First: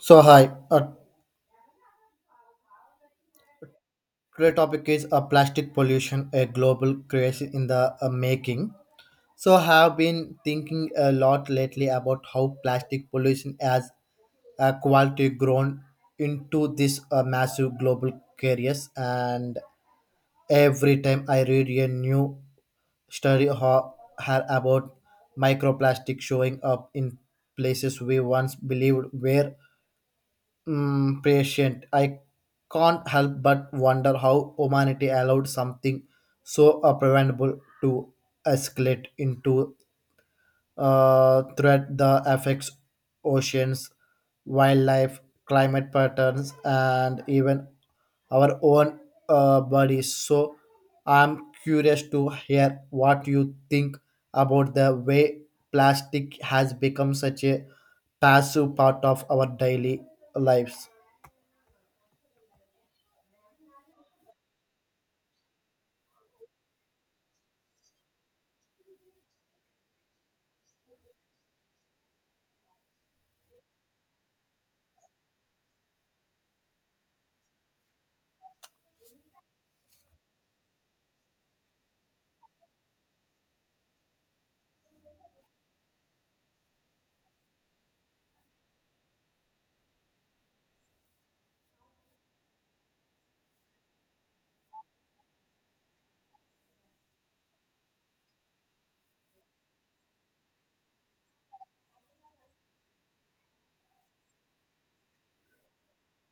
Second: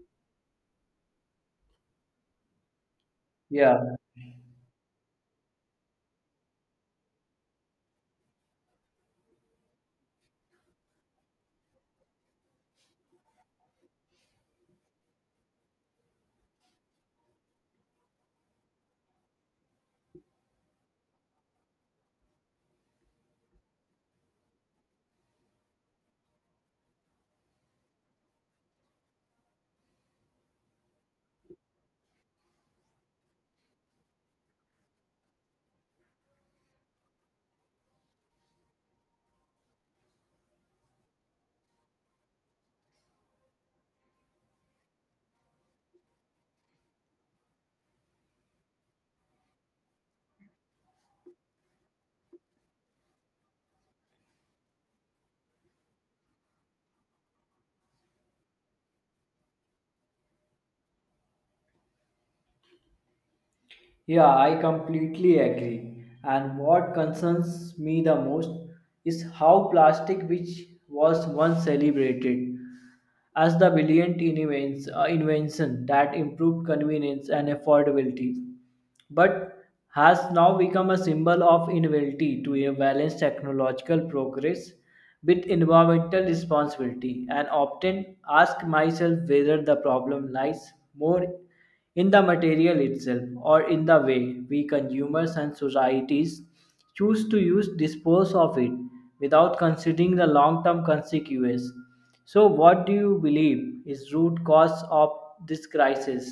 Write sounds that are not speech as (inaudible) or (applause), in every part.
So hi, our Yeah, today topic is a plastic pollution, a global crisis in the making. So I have been thinking a lot lately about how plastic pollution has quality grown into this massive global crisis. And every time I read a new study had about microplastic showing up in places we once believed were patient. I can't help but wonder how humanity allowed something so preventable to escalate into threat that affects oceans, wildlife, climate patterns, and even our own bodies. So I'm curious to hear what you think about the way plastic has become such a passive part of our daily lives. yeah, I completely agree. And what concerns me the most is how plastic, which was once celebrated as the brilliant invention that improved convenience and affordability, but has now become a symbol of inability to balance technological progress with environmental responsibility and often ask myself whether the problem lies more in the material itself or in the way we consumers and societies choose to use dispose of it without considering the long term consequences. So what do you believe is root cause of this crisis?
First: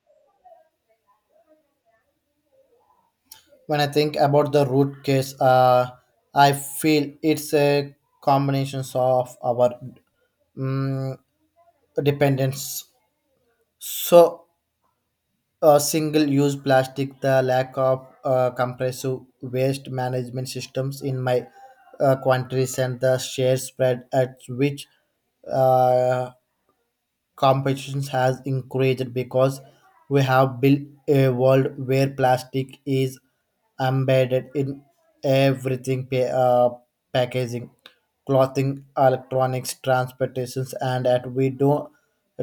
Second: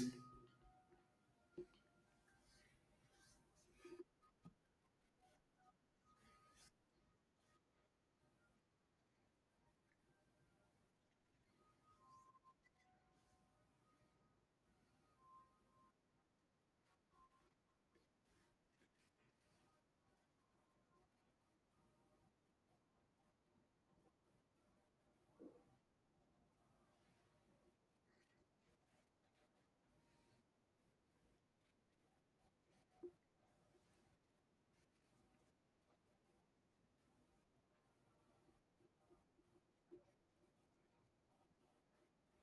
When I think about the root case, I feel it's a combination of our mm, dependence. So, single-use plastic, the lack of compressive waste management systems in my countries, and the share spread at which uh, competitions has increased because we have built a world where plastic is embedded in everything packaging, clothing, electronics, transportations, and that we don't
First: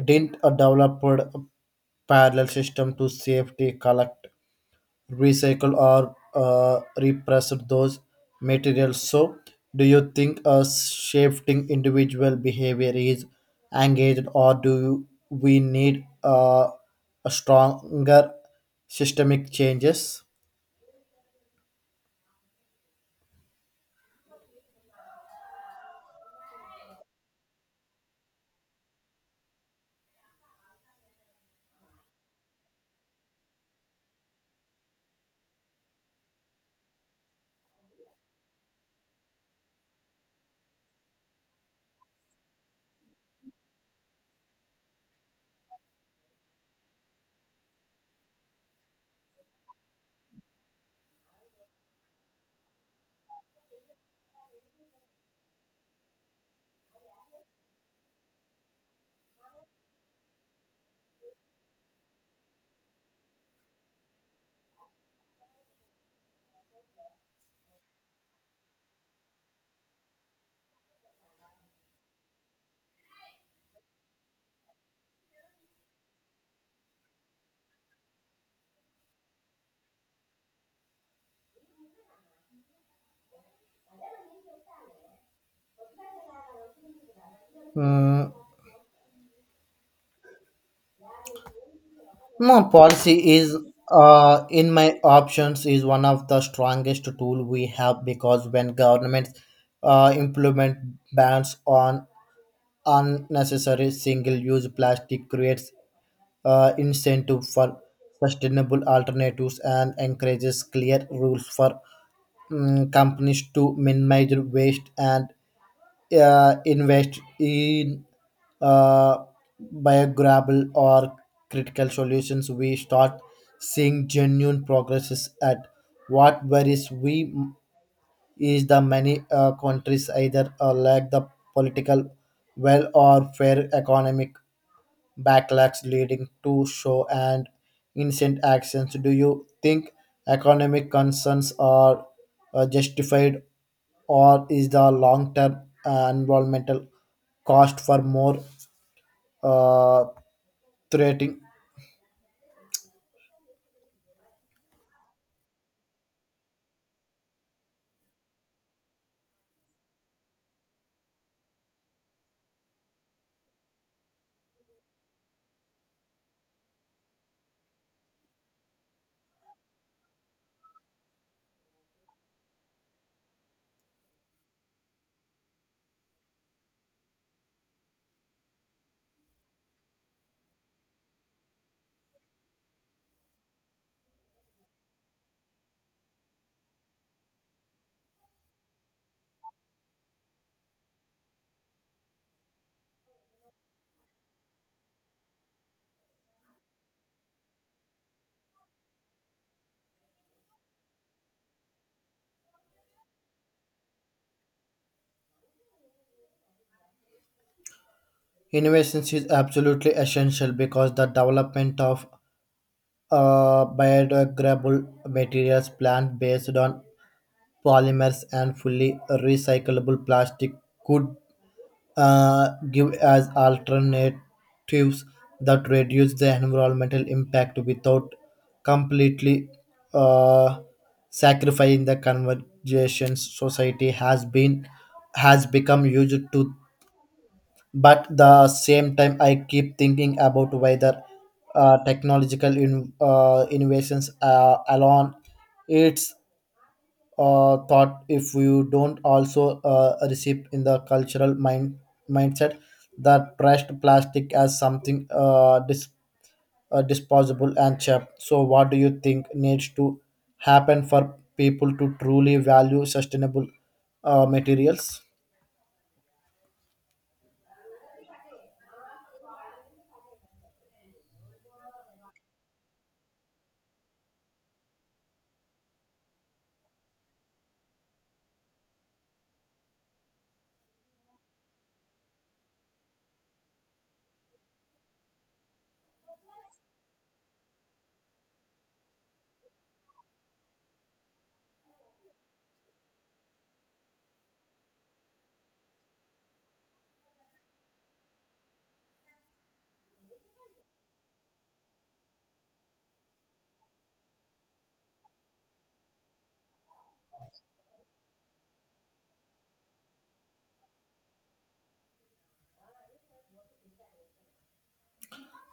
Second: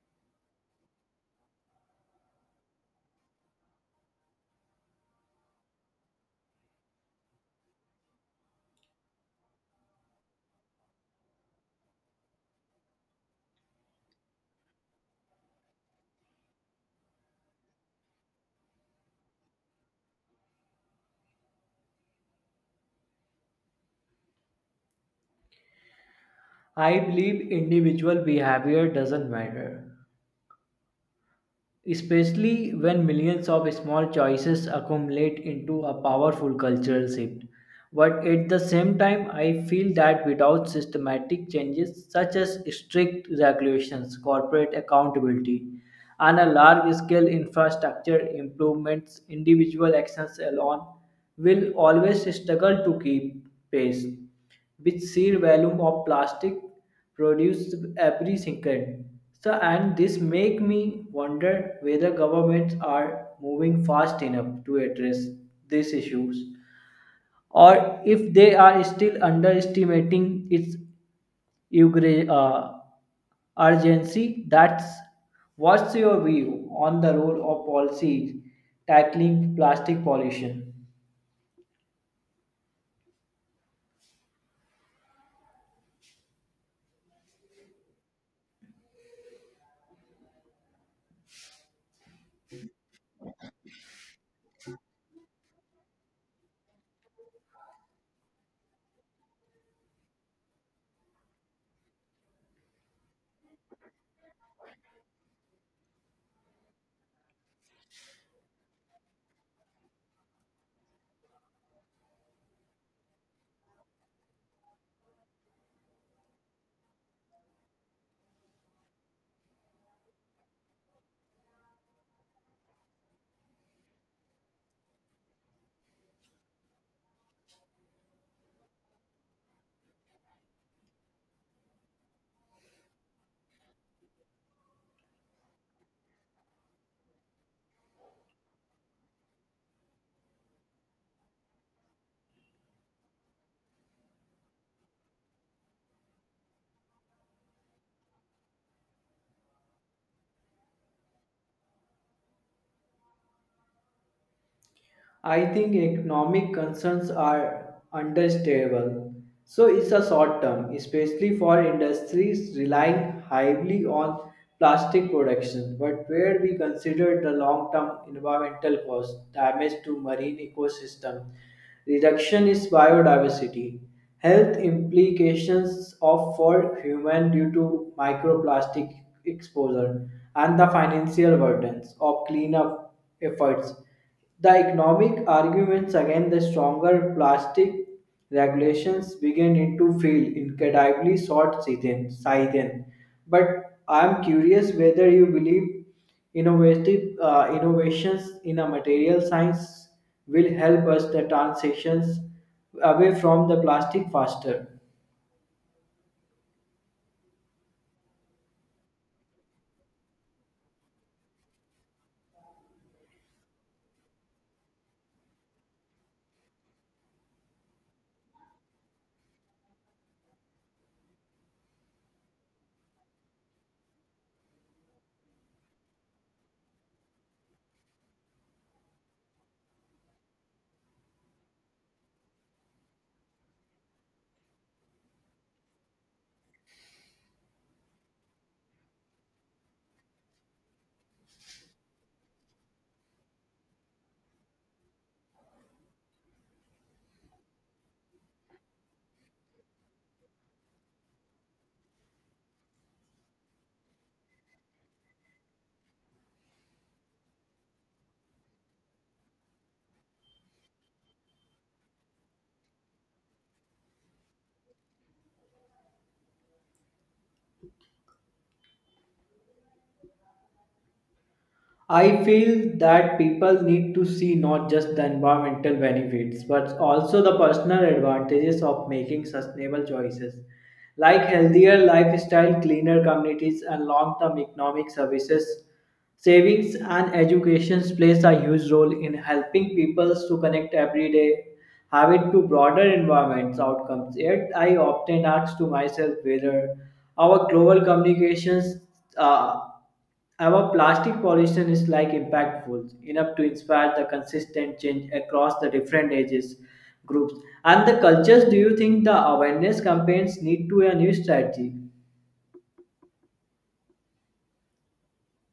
didn't develop a parallel system to safety collect, recycle, or repressed those materials. So, do you think a shifting individual behavior is engaged, or do we need a stronger systemic changes? I believe individual behavior doesn't matter especially when millions of small choices accumulate into a powerful cultural shift. But at the same time, I feel that without systematic changes such as strict regulations, corporate accountability, and a large scale infrastructure improvements, individual actions alone will always struggle to keep pace. Which sheer volume of plastic produced every second. So, and this make me wonder whether governments are moving fast enough to address these issues, or if they are still underestimating its ugra- uh, urgency. That's what's your view on the role of policies tackling plastic pollution? Mm, no, policy is, in my options, is one of the strongest tool we have because when governments implement bans on unnecessary single use plastic creates incentive for sustainable alternatives and encourages clear rules for companies to minimize waste and invest in uh, biodegradable or critical solutions, we start seeing genuine progresses at what worries we is the many countries either lack the political will or fair economic backlogs leading to show and innocent actions. Do you think economic concerns are justified, or is the long-term environmental cost for more uh, threatening? I think economic concerns are understandable. So it's a short term, especially for industries relying heavily on plastic production, but where we consider the long term environmental cost, damage to marine ecosystem, reduction is biodiversity, health implications of for human due to microplastic exposure, and the financial burdens of cleanup efforts. The economic arguments against the stronger plastic regulations began into field incredibly short season. But I am curious whether you believe innovative innovations in a material science will help us the transitions away from the plastic faster. Innovations is absolutely essential because the development of biodegradable materials, plant based on polymers, and fully recyclable plastic could give as alternatives that reduce the environmental impact without completely uh, sacrificing the conservation society has become used to. But the same time, I keep thinking about whether technological innovations alone it's thought if you don't also receive in the cultural mindset that pressed plastic as something disposable and cheap. So what do you think needs to happen for people to truly value sustainable materials? I feel that people need to see not just the environmental benefits but also the personal advantages of making sustainable choices like healthier lifestyle, cleaner communities, and long term economic services. Savings and education plays a huge role in helping people to connect everyday habit to broader environments outcomes. Yet, I often ask to myself whether our global communications uh, our plastic pollution is like impactful enough to inspire the consistent change across the different ages groups and the cultures. Do you think the awareness campaigns need to a new strategy?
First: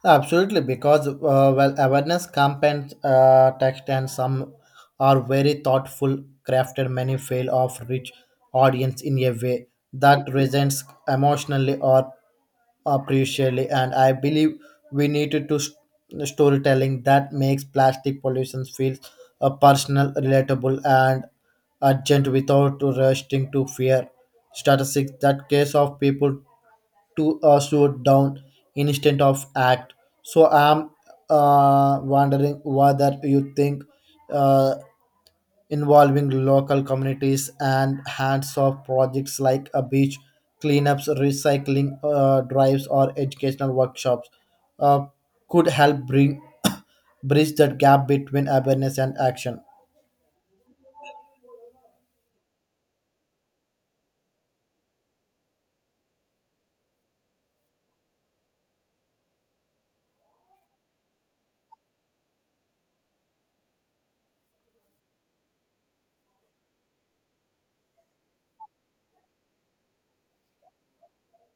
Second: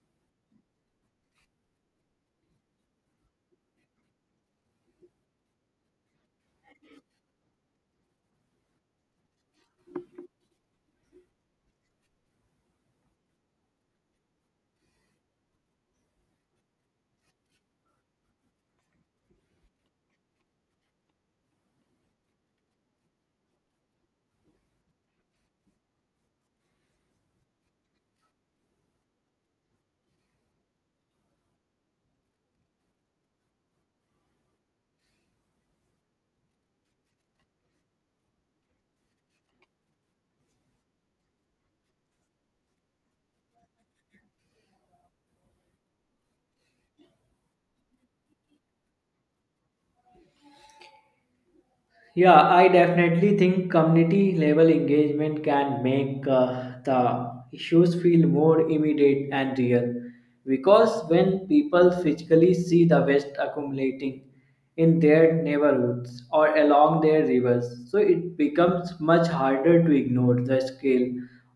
Absolutely, because well, awareness campaigns, text, and some are very thoughtful, crafted many fail of rich audience in a way that resonates emotionally or appreciably. And I believe we need to storytelling that makes plastic pollution feel personal, relatable, and urgent without rushing to fear. Statistics that case of people to slow down instant of act. So I'm wondering whether you think uh, involving local communities and hands-off projects like a beach cleanups, recycling drives, or educational workshops uh, could help bring (coughs) bridge that gap between awareness and action. Yeah, I definitely think community level engagement can make the issues feel more immediate and real because when people physically see the waste accumulating in their neighborhoods or along their rivers, so it becomes much harder to ignore the scale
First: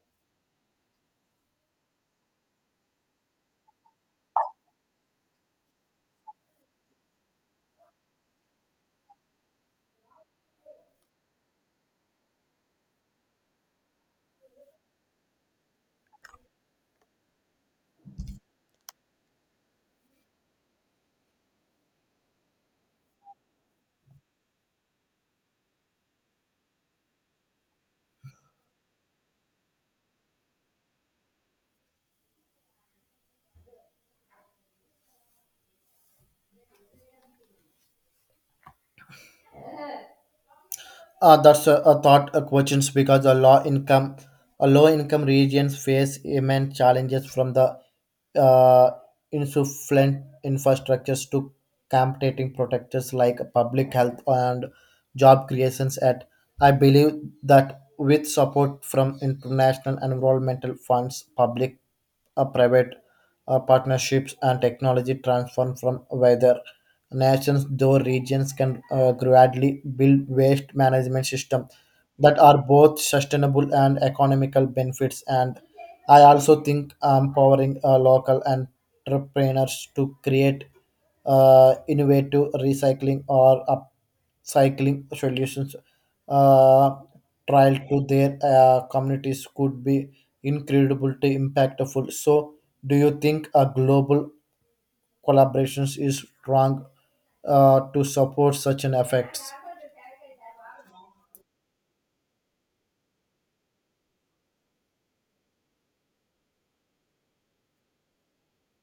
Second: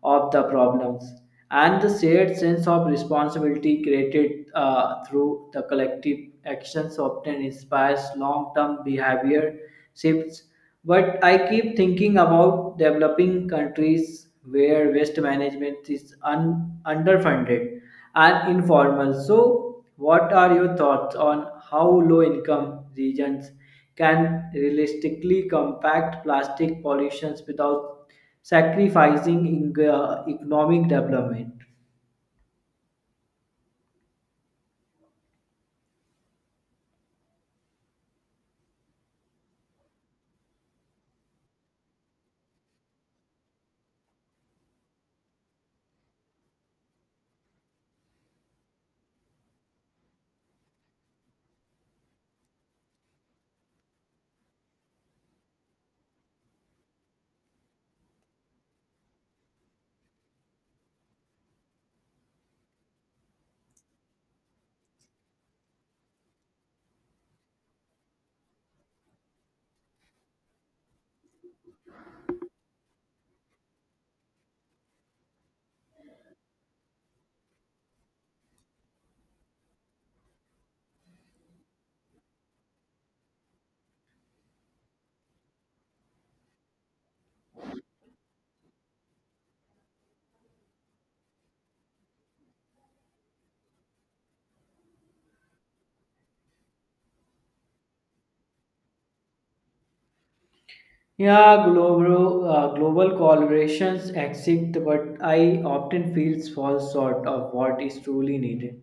of the problems and the shared sense of responsibility created through the collective actions often inspires long-term behavior shifts. But I keep thinking about developing countries where waste management is underfunded and informal. So what are your thoughts on how low income regions can realistically compact plastic pollutions without sacrificing economic development? That's a thought a questions because a low income regions face immense challenges from the uh, insufficient infrastructures to competing protectors like public health and job creations at I believe that with support from international environmental funds, public a private partnerships, and technology transform from whether nations though regions can gradually build waste management system that are both sustainable and economical benefits. And I also think empowering local entrepreneurs to create innovative recycling or up cycling solutions uh, trial to their communities could be incredibly impactful. So, do you think a global collaborations is strong to support such an effects? Yeah, global collaborations exist, but I often feel falls short of what is truly needed,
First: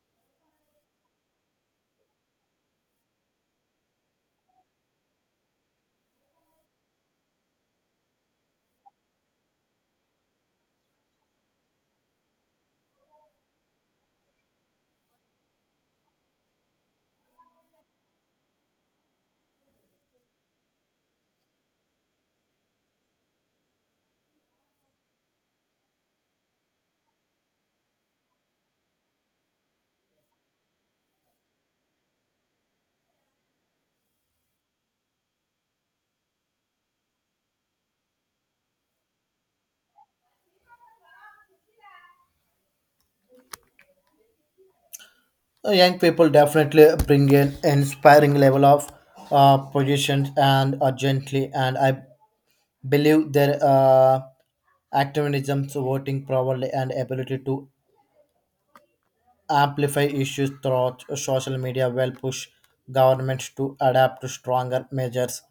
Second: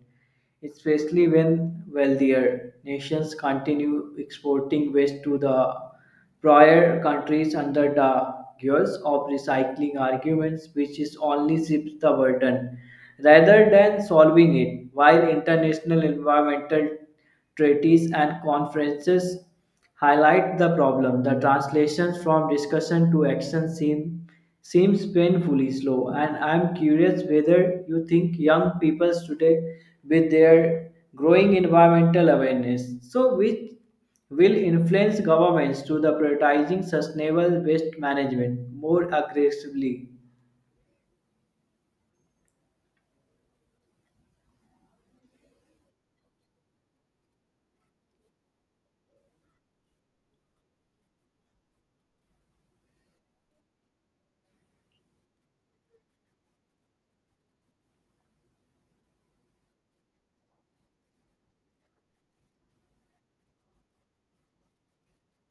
especially when wealthier nations continue exporting waste to the prior countries under the guise of recycling arguments, which is only shifts the burden rather than solving it, while international environmental treaties and conferences highlight the problem. The translations from discussion to action seems painfully slow, and I'm curious whether you think young people today, with their growing environmental awareness, so which will influence governments to the prioritizing sustainable waste management more aggressively. Young people definitely bring an inspiring level of positions and urgently, and I believe their activism, voting power, and ability to amplify issues through social media will push governments to adapt to stronger measures.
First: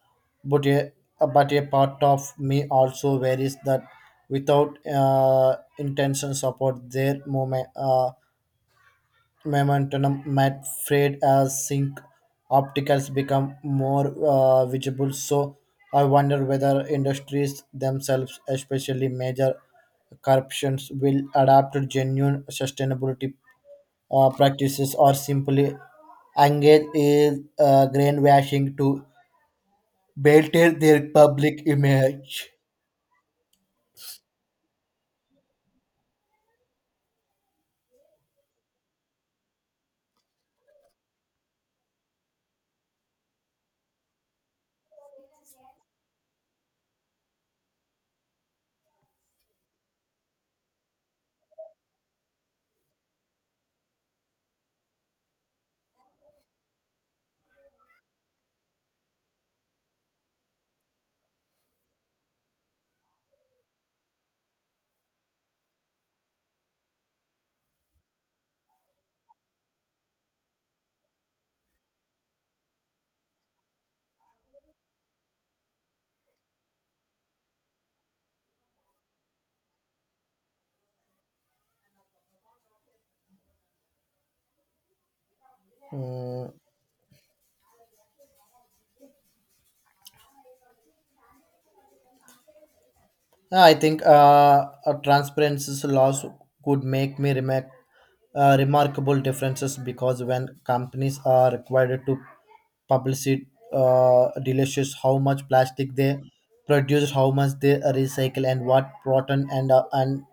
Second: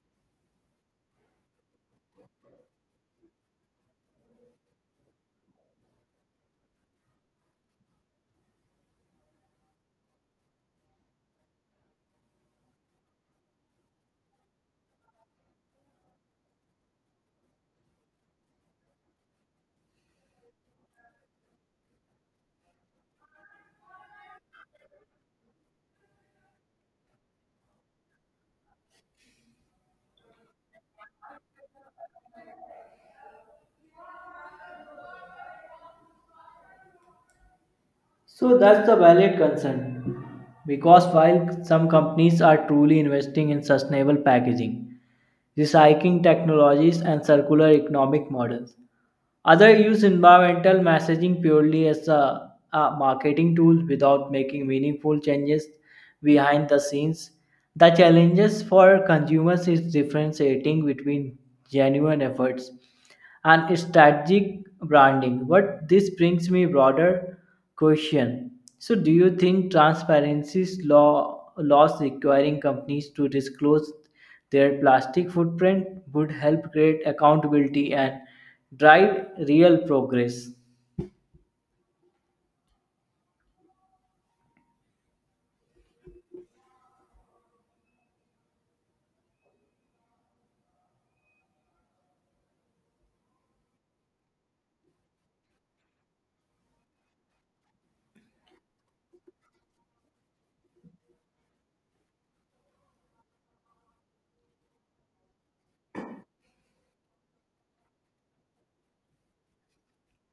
But a, but a part of me also worries that without intention support, their momentum might fade as sync opticals become more visible. So I wonder whether industries themselves, especially major corruptions, will adapt to genuine sustainability practices or simply engage in greenwashing to better their public image. So that's the valid concern because while some companies are truly investing in sustainable packaging, recycling technologies, and circular economic models, others use environmental messaging purely as a marketing tool without making meaningful changes behind the scenes. The challenges for consumers is differentiating between genuine efforts and strategic branding. But this brings me broader question. So, do you think transparency law laws requiring companies to disclose their plastic footprint would help create accountability and drive real progress? Mm, I think a transparency laws could make me remarkable differences because when companies are required to publicity delicious how much plastic they produce, how much they recycle, and what rotten and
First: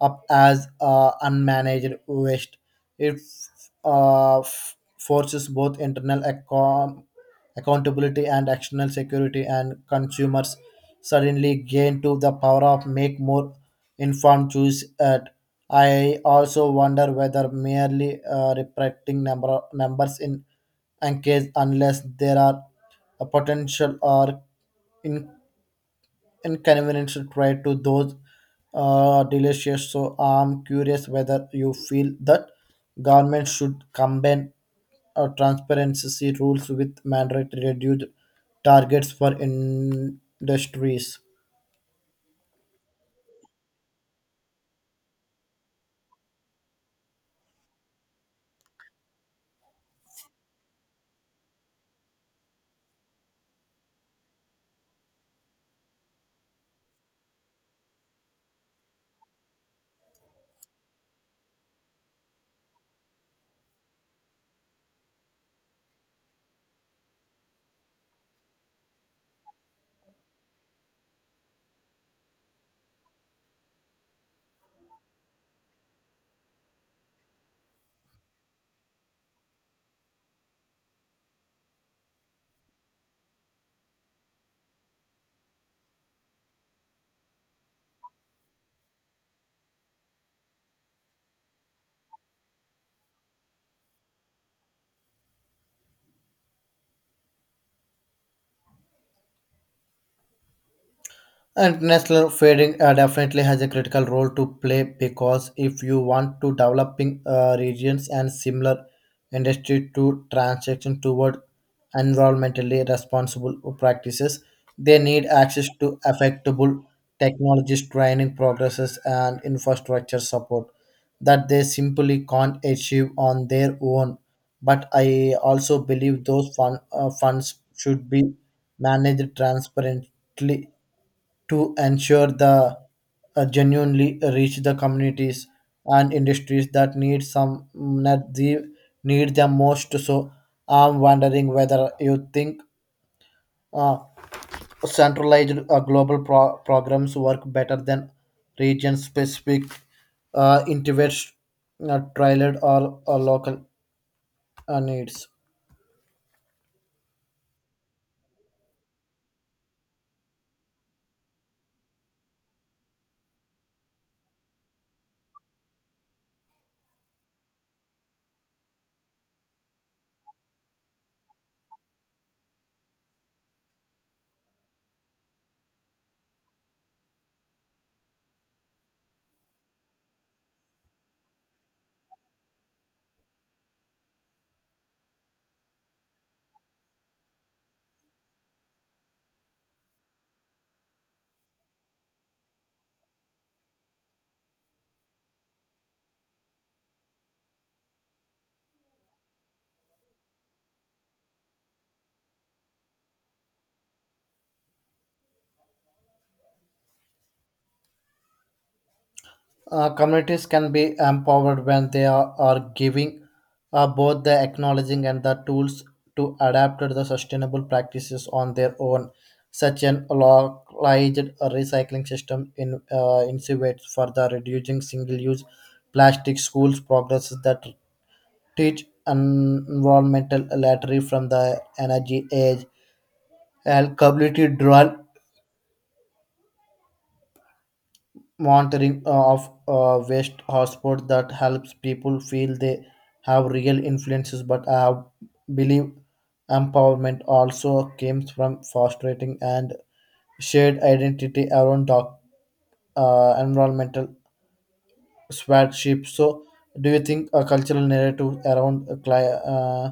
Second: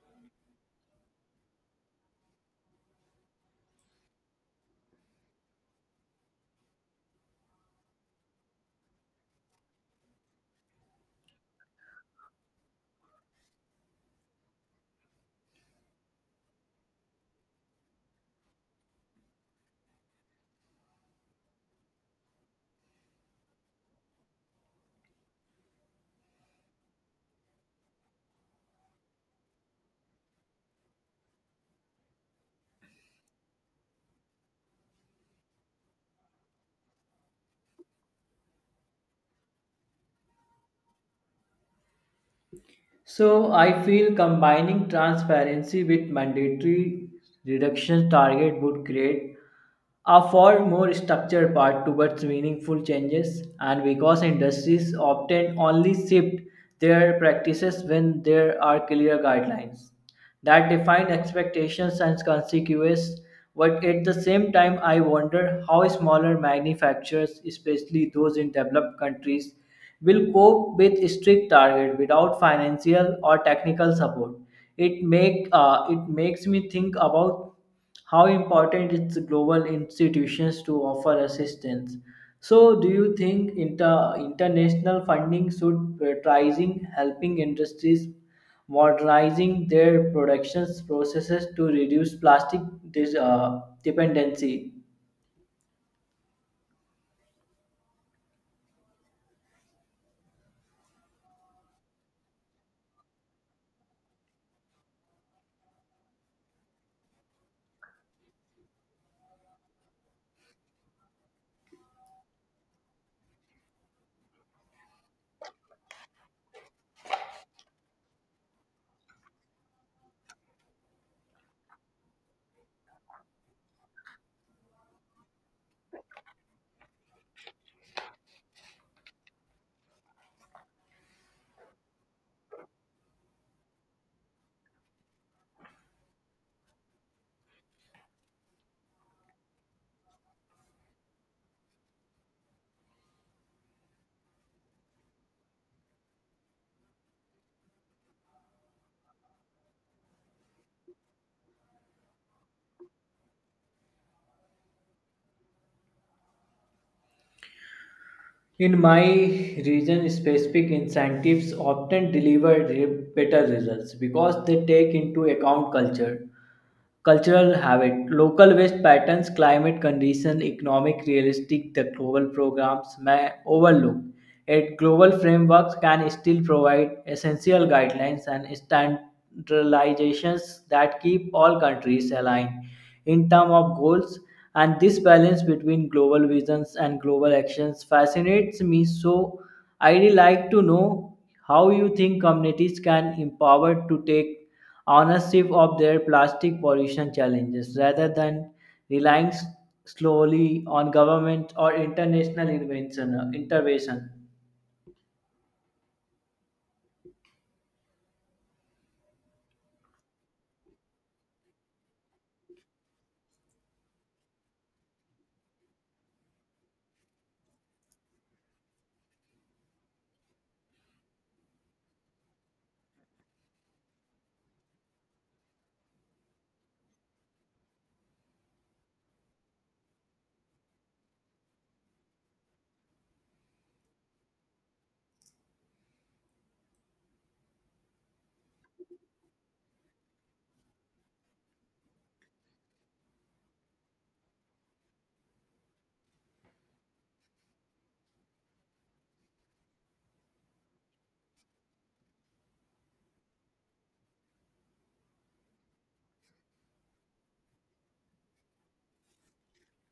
up as unmanaged waste. It forces both internal accountability and external security, and consumers suddenly gain to the power of make more informed choice. At I also wonder whether merely representing numbers in and case unless there are a potential or in inconvenience tried to those delicious. So I'm curious whether you feel that government should combine transparency rules with mandatory reduced targets for industries. So, I feel combining transparency with mandatory reduction target would create a far more structured path towards meaningful changes and because industries often only shift their practices when there are clear guidelines that define expectations and consequences. But at the same time, I wonder how smaller manufacturers, especially those in developed countries, will cope with strict target without financial or technical support. It makes me think about how important it's global institutions to offer assistance. So, do you think international funding should prioritizing helping industries modernizing their production processes to reduce plastic dependency? International trading definitely has a critical role to play because if you want to developing regions and similar industry to transaction toward environmentally responsible practices, they need access to affectable technologies, training progresses, and infrastructure support that they simply can't achieve on their own. But I also believe those funds should be managed transparently to ensure the genuinely reach the communities and industries that that they need the most. So I'm wondering whether you think uh, centralized global programs work better than region specific interest tailored or local needs. In my region, specific incentives often deliver better results because they take into account cultural habit, local waste patterns, climate condition, economic realistic, the global programs may overlook. Yet, global frameworks can still provide essential guidelines and standardizations that keep all countries aligned in terms of goals. And this balance between global visions and global actions fascinates me. So, I'd like to know how you think communities can empower to take ownership of their plastic pollution challenges rather than relying slowly on government or international intervention. Communities can be empowered when they are giving both the acknowledging and the tools to adapt to the sustainable practices on their own. Such an localized recycling system in innovates further reducing single-use plastic. Schools progresses that teach environmental literacy from the energy age and community drill monitoring of waste hotspot that helps people feel they have real influences. But I have believe empowerment also comes from fostering and shared identity around environmental stewardship. So do you think a cultural narrative around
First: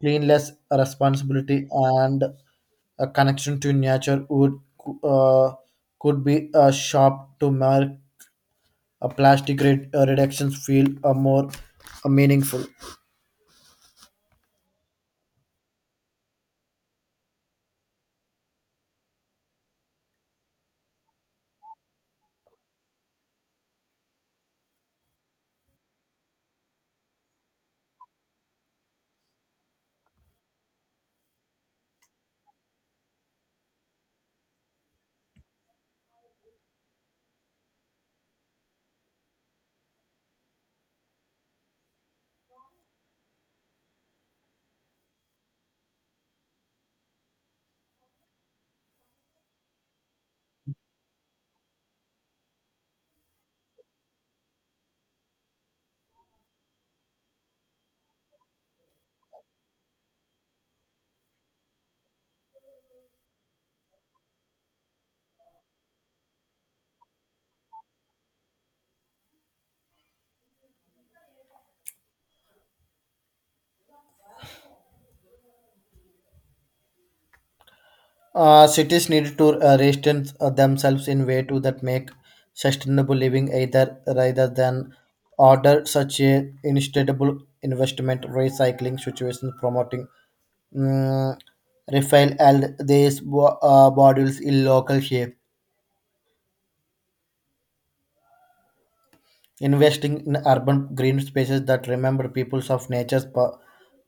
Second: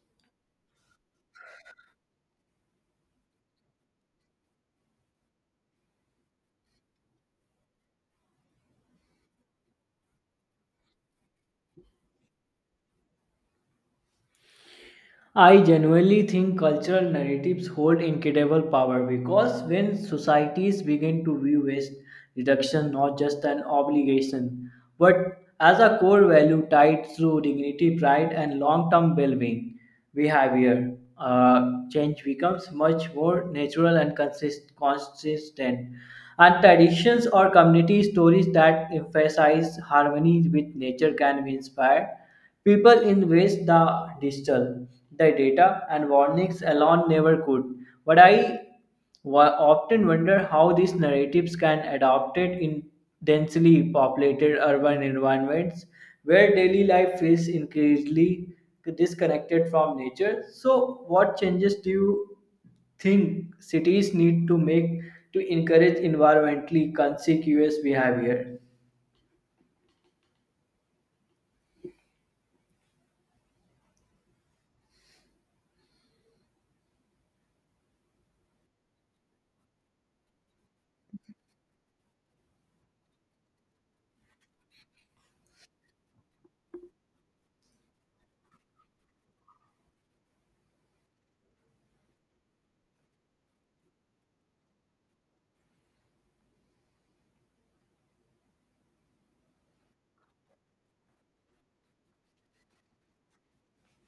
cleanliness, responsibility, and a connection to nature would uh, could be a shop to mark a plastic reductions feel more meaningful? I genuinely think cultural narratives hold incredible power because when societies begin to view waste reduction not just an obligation but as a core value tied through dignity, pride, and long term well being, behavior change becomes much more natural and consistent. And traditions or community stories that emphasize harmony with nature can be inspired people invest the digital, the data, and warnings alone never could. But I often wonder how these narratives can adapt it in densely populated urban environments where daily life is increasingly disconnected from nature. So, what changes do you think cities need to make to encourage environmentally conscious behavior? Cities need to restrain themselves in way to that make sustainable living either, rather than order such a inevitable investment recycling situations, promoting mm, refill and these bottles in local shape, investing in urban green spaces that remember peoples of nature's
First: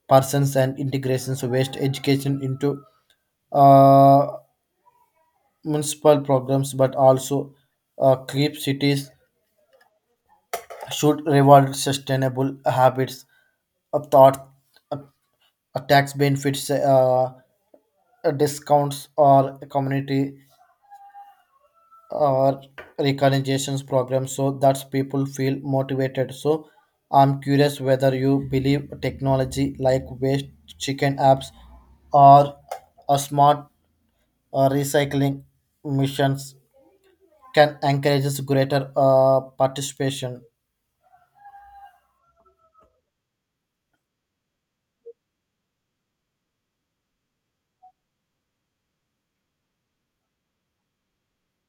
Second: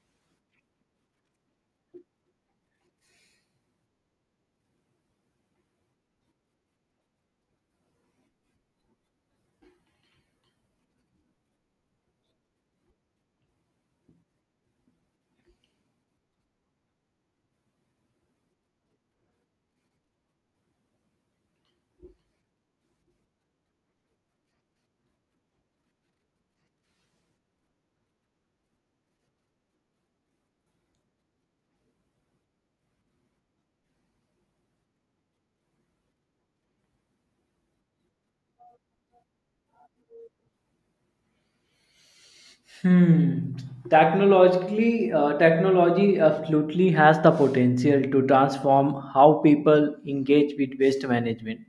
persons, and integrations waste education into uh, municipal programs. But also keep cities should reward sustainable habits, a thought a, a tax benefits, a discounts or community or recognitions programs, so that people feel motivated. So I'm curious whether you believe technology like waste chicken apps or a smart recycling missions can encourages greater participation? Hmm. Technology absolutely has the potential to transform how people engage with waste management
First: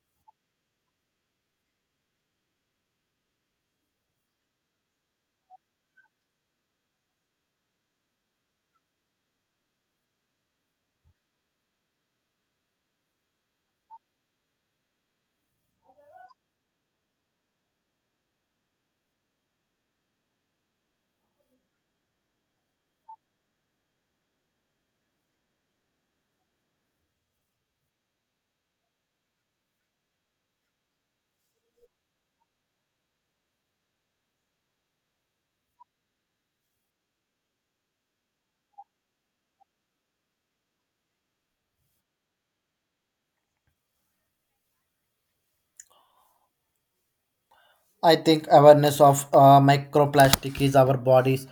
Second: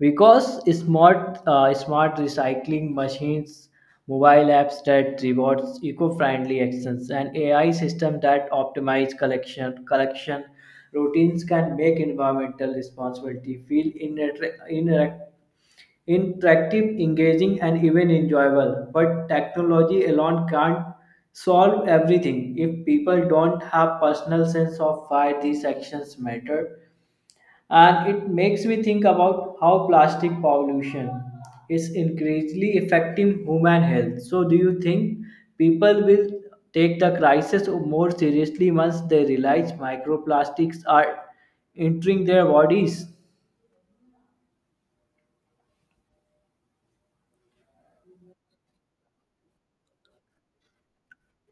because smart recycling machines, mobile apps that rewards eco-friendly actions, and AI system that optimize collection routines can make environmental responsibility feel inter- interactive, engaging, and even enjoyable. But technology alone can't solve everything if people don't have personal sense of why these actions matter. And it makes me think about how plastic pollution is increasingly affecting human health. So, do you think people will take the crisis more seriously once they realize microplastics are entering their bodies? I think awareness of microplastic is our bodies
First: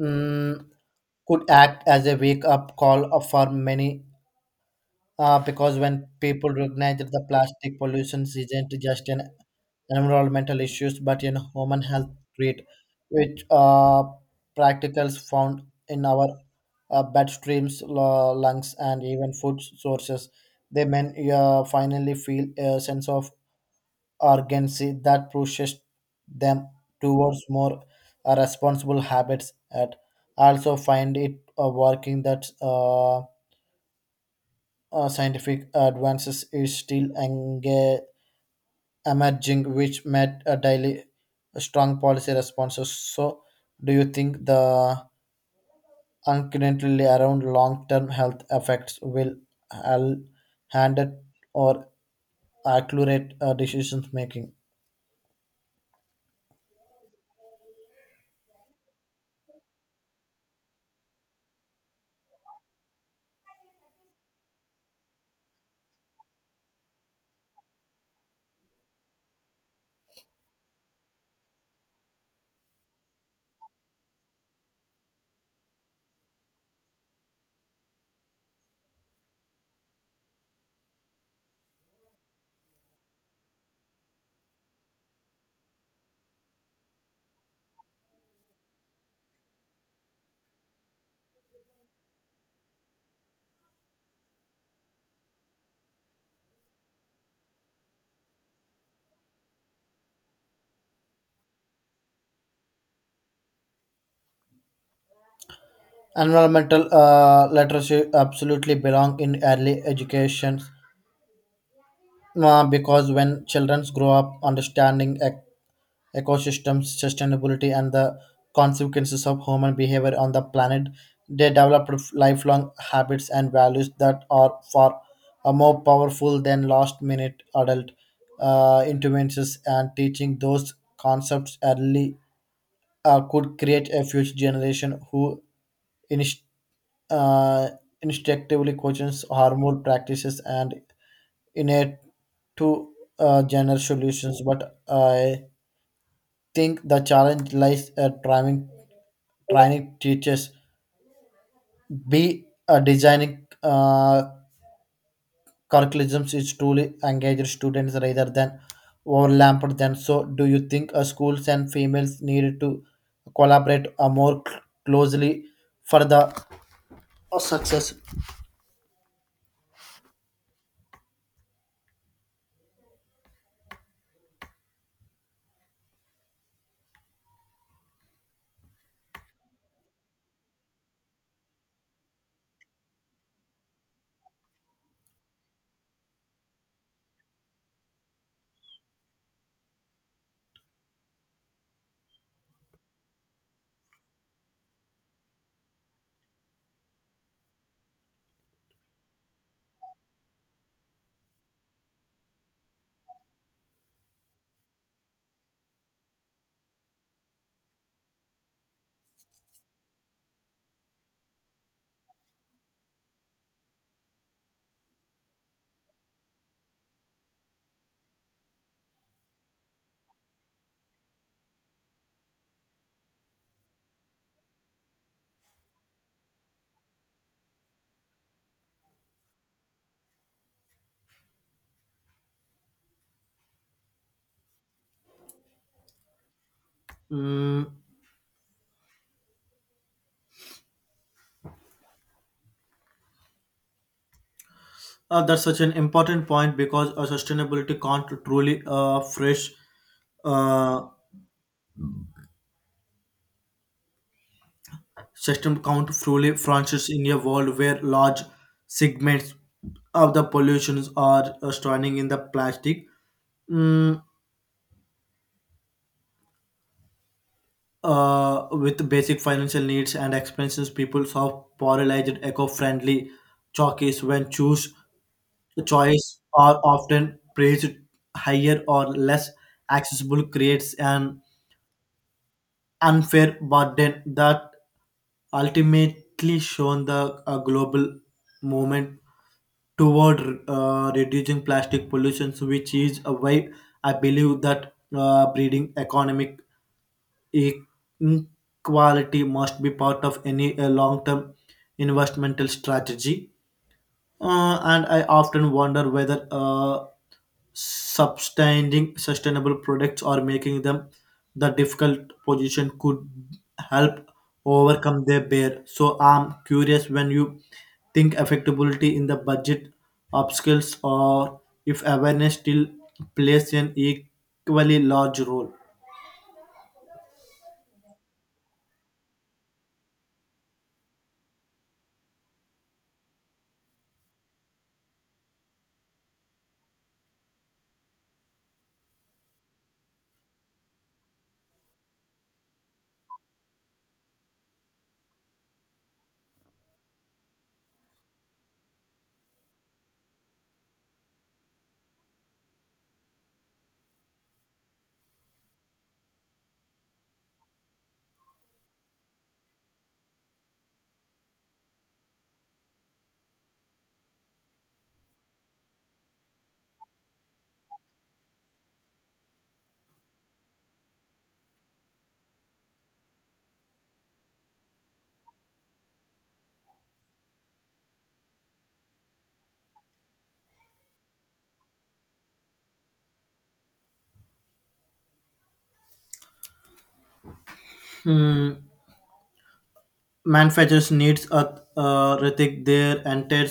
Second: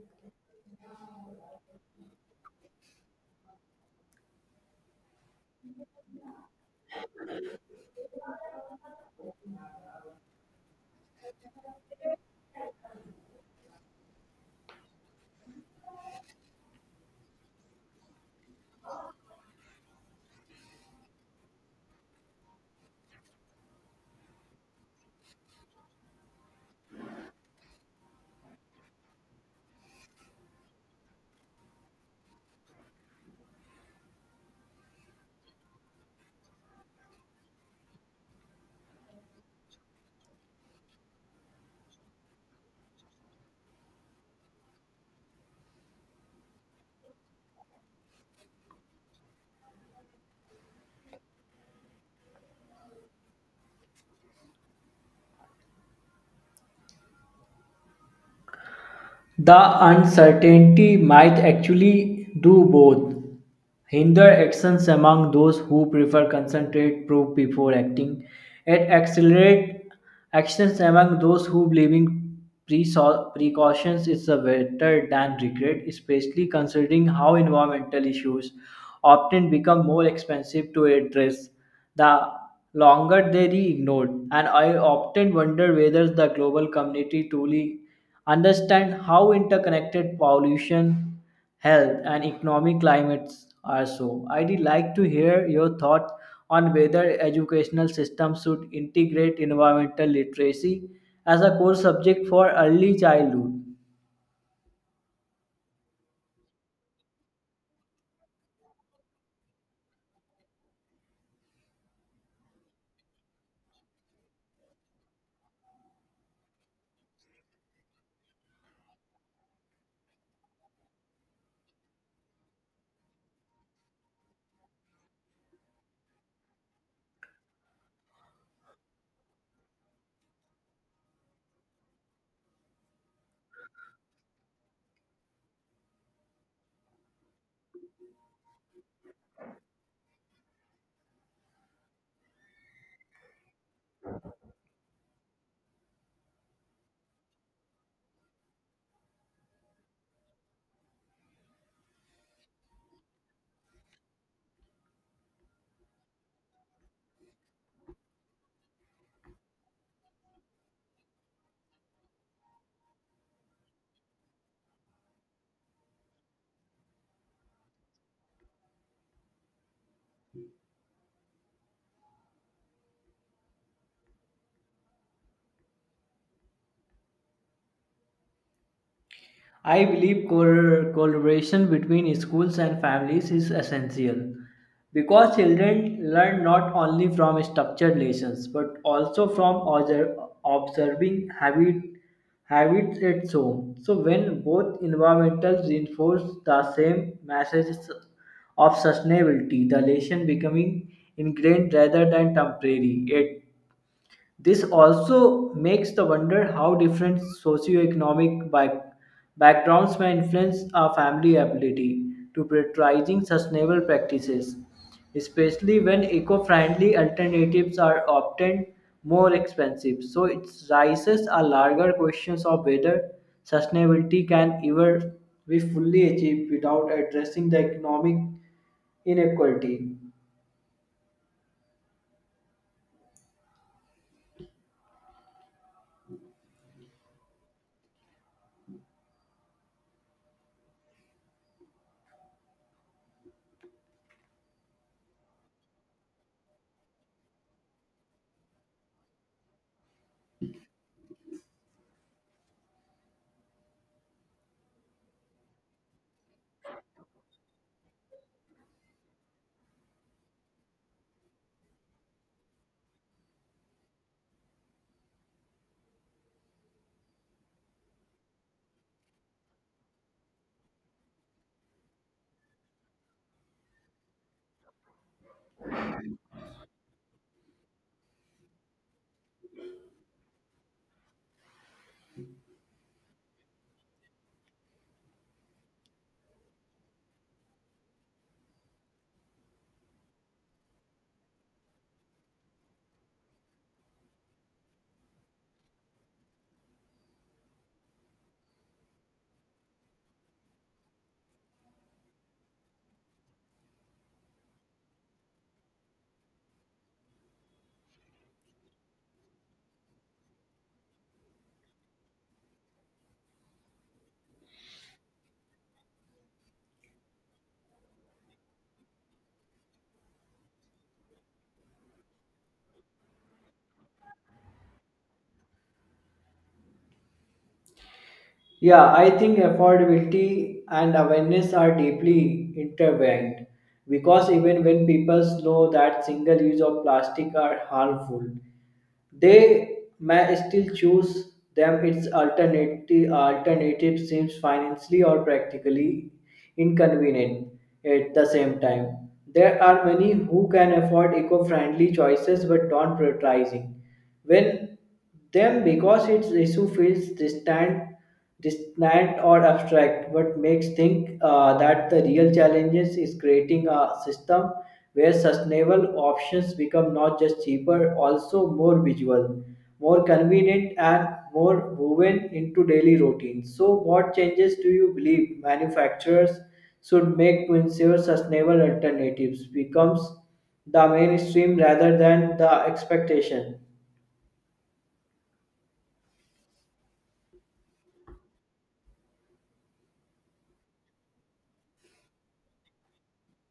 mm, could act as a wake up call for many because when people recognize that the plastic pollution isn't just an environmental issues but in human health threat, which practicals found in our bloodstreams, lungs, and even food sources, they may finally feel a sense of urgency that pushes them towards more responsible habits at also find it working that scientific advances is still engage, emerging which met a daily strong policy responses. So do you think the uncertainty around long-term health effects will hal- handle or accurate decisions making? The uncertainty might actually do both hinder actions among those who prefer concentrate proof before acting. It accelerate actions among those who believing precautions is a better than regret, especially considering how environmental issues often become more expensive to address the longer they are ignored. And I often wonder whether the global community truly understand how interconnected pollution health, and economic climates are so. I'd like to hear your thoughts on whether educational systems should integrate environmental literacy as a core subject for early childhood. Environmental literacy absolutely belong in early education because when children grow up understanding ecosystems, sustainability, and the consequences of human behavior on the planet, they develop lifelong habits and values that are far more powerful than last-minute adult interventions. And teaching those concepts early could create a future generation who inst- uh, instinctively questions harmful practices and innate to general solutions. But I think the challenge lies at training teachers be designing curriculums is truly engage students rather than overlapped them. So, do you think schools and females need to collaborate more closely for the success? I believe collaboration between schools and families is essential because children learn not only from structured lessons but also from observing habits at home. So, when both environmentals reinforce the same messages of sustainability, the lesson becoming ingrained rather than temporary. Yet this also makes the wonder how different socioeconomic backgrounds may influence a family ability to prioritizing sustainable practices, especially when eco-friendly alternatives are often more expensive. So it raises a larger questions of whether sustainability can ever be fully achieved without addressing the economic inequality. Mm, that's such an important point because sustainability can't truly fresh uh, system count truly functions in a world where large segments of the pollutions are standing in the plastic. Mm, with basic financial needs and expenses, people have paralyzed eco-friendly choices when choose choice are often praised higher or less accessible, creates an unfair burden that ultimately shown the a global movement toward reducing plastic pollution, which is a why I believe that breeding economic inequality must be part of any long-term investmental strategy. And I often wonder whether sustaining sustainable products or making them the difficult position could help overcome their bear. So I'm curious when you think affectability in the budget obstacles or if awareness still plays an equally large role. Yeah, I think affordability and awareness are deeply intertwined because even when people know that single use of plastic are harmful, they may still choose them its alternative seems financially or practically inconvenient at the same time there are many who can afford eco-friendly choices but don't prioritizing when them because its issue feels distant or abstract, but makes think that the real challenges is creating a system where sustainable options become not just cheaper, also more visual, more convenient, and more woven into daily routines. So, what changes do you believe manufacturers should make to ensure sustainable alternatives becomes the mainstream rather than the expectation? Hmm. Manufacturers needs a rethink their entire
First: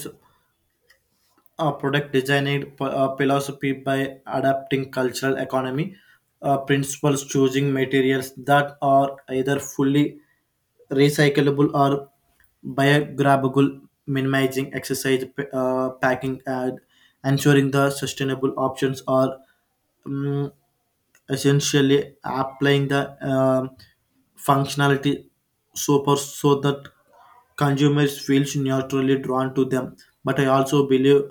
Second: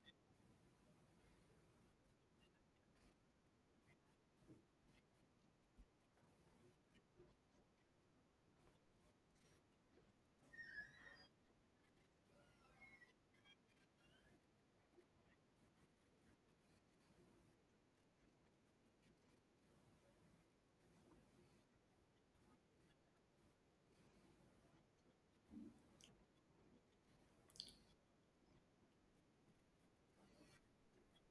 product designing philosophy by adapting cultural economy principles choosing materials that are either fully recyclable or biodegradable minimizing exercise packing and ensuring the sustainable options are mm essentially applying the um, functionality super so that consumers feels naturally drawn to them, but I also believe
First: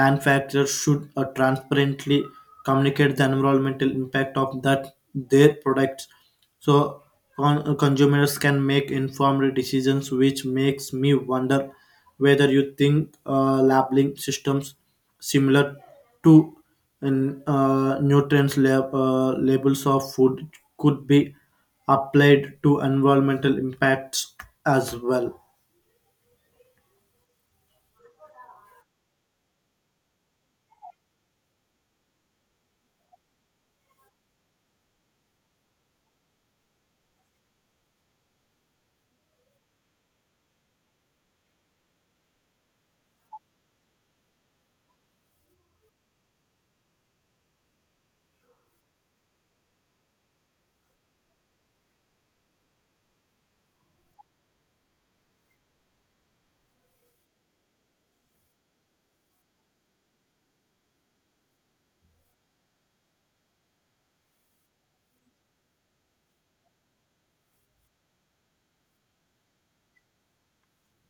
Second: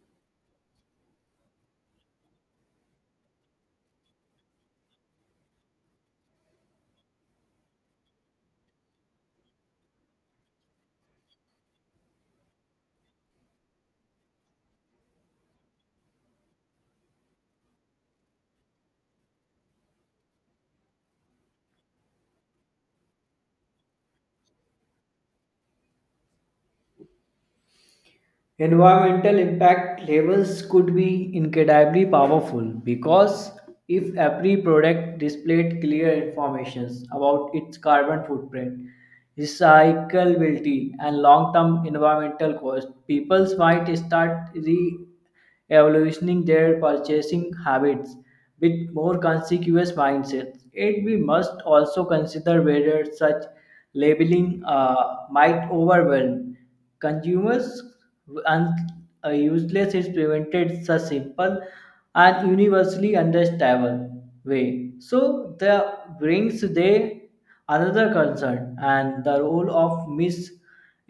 manufacturers should transparently communicate the environmental impact of that their products so consumers can make informed decisions, which makes me wonder whether you think labeling systems similar to nutrients labels of food could be applied to environmental impacts as well. Environmental impact labels could be incredibly powerful because if every product displayed clear information about its carbon footprint, recyclability, and long term environmental cost, people might start evaluating their purchasing habits with more conscious mindsets. Yet we must also consider whether such labeling might overwhelm consumers and useless is prevented such simple and universally understandable way. So that brings they another concern and the role of misinformation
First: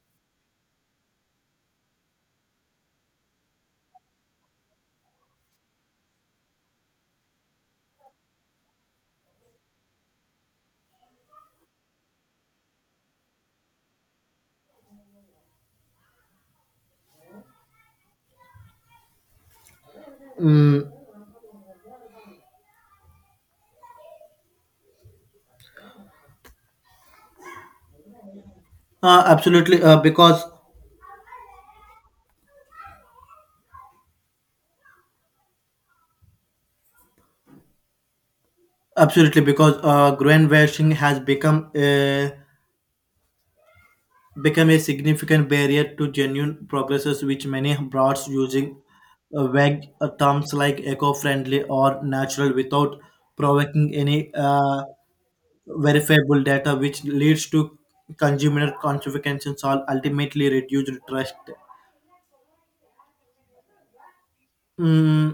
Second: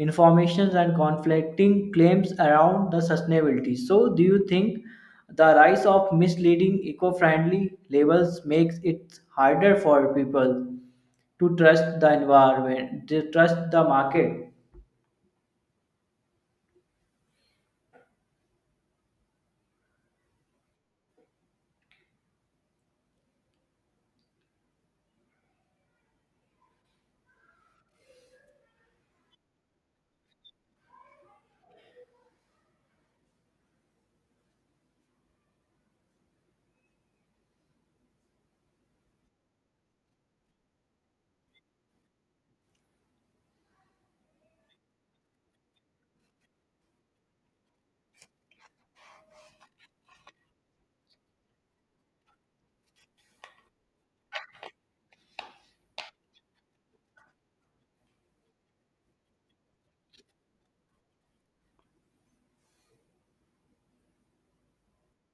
informations and conflicting claims around the sustainability. So, do you think the rise of misleading eco-friendly labels makes it harder for people to to trust the market? Mm, uh, absolutely, uh, because Absolutely, because grain washing has become a significant barrier to genuine progresses, which many brands using vague terms like eco-friendly or natural without provoking any. Verifiable data, which leads to consumer consequences or ultimately reduced trust mm,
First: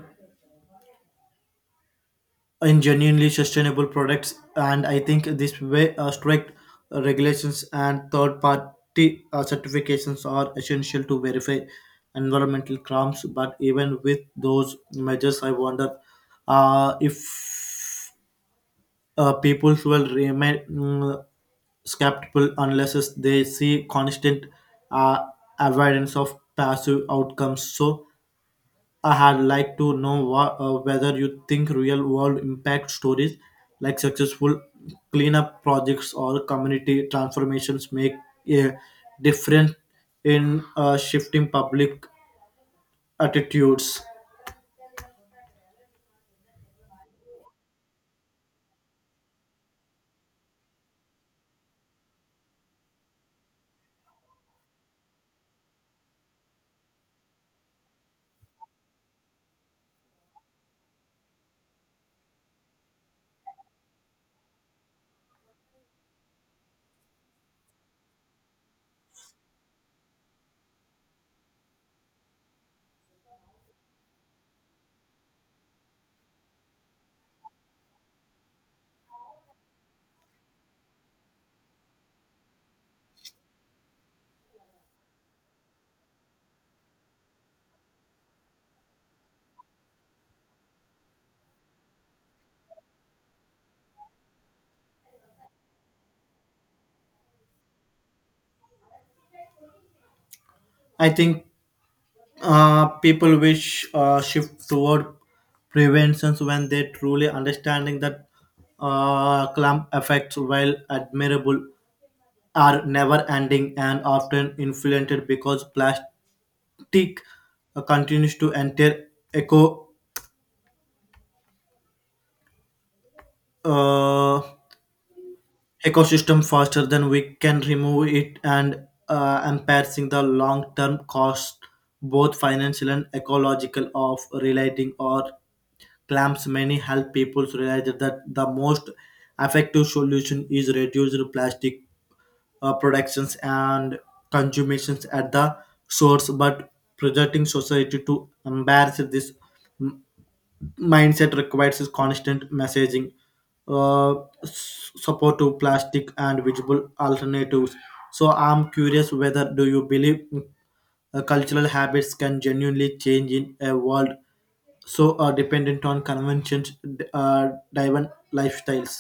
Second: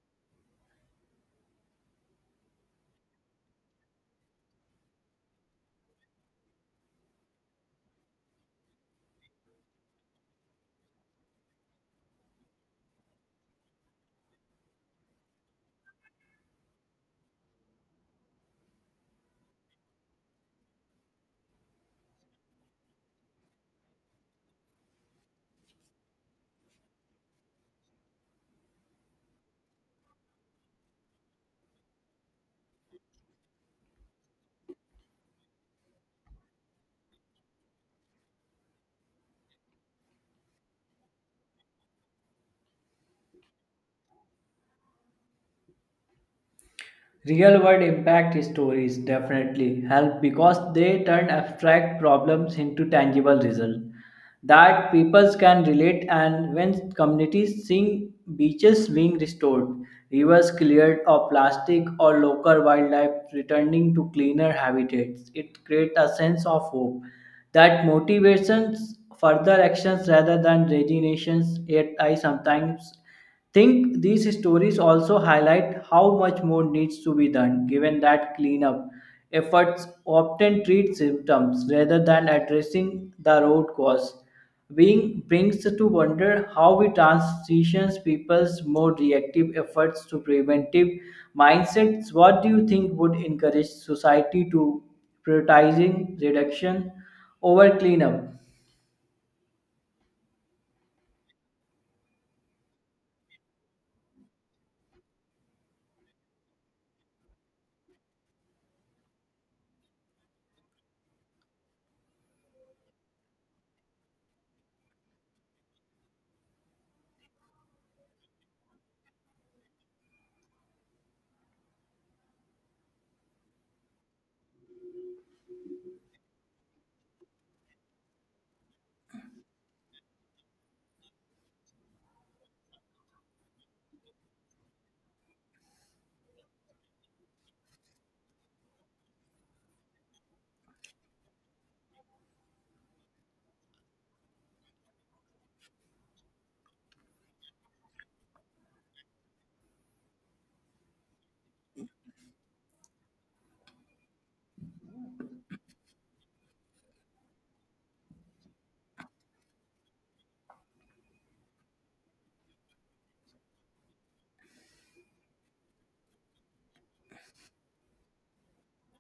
in genuinely sustainable products. And I think this way strict regulations and third party certifications are essential to verify environmental crimes, but even with those measures I wonder if people will remain skeptical unless is they see constant uh, avoidance of passive outcomes. So I had like to know whether you think real world impact stories like successful cleanup projects or community transformations make a difference in shifting public attitudes. Real world impact stories definitely help because they turn abstract problems into tangible results that people can relate and when communities see beaches being restored, rivers cleared of plastic or local wildlife returning to cleaner habitats, it creates a sense of hope that motivates further actions rather than resignations. Yet I sometimes think these stories also highlight how much more needs to be done given that cleanup efforts often treat symptoms rather than addressing the root cause. Being brings to wonder how we transitions people's more reactive efforts to preventive mindsets. What do you think would encourage society to prioritizing reduction over cleanup? I think people wish shift toward preventions when they truly understanding that clamp effects, while admirable, are never ending and often influenced because plastic continues to enter eco uh, ecosystem faster than we can remove it. And embarrassing the long term cost, both financial and ecological, of relating or clamps many help people realize that the most effective solution is reduced plastic productions and consumations at the source, but projecting society to embrace this m- mindset requires constant messaging, uh, support to plastic and visible alternatives. So I'm curious whether do you believe cultural habits can genuinely change in a world so are dependent on conventions driven lifestyles.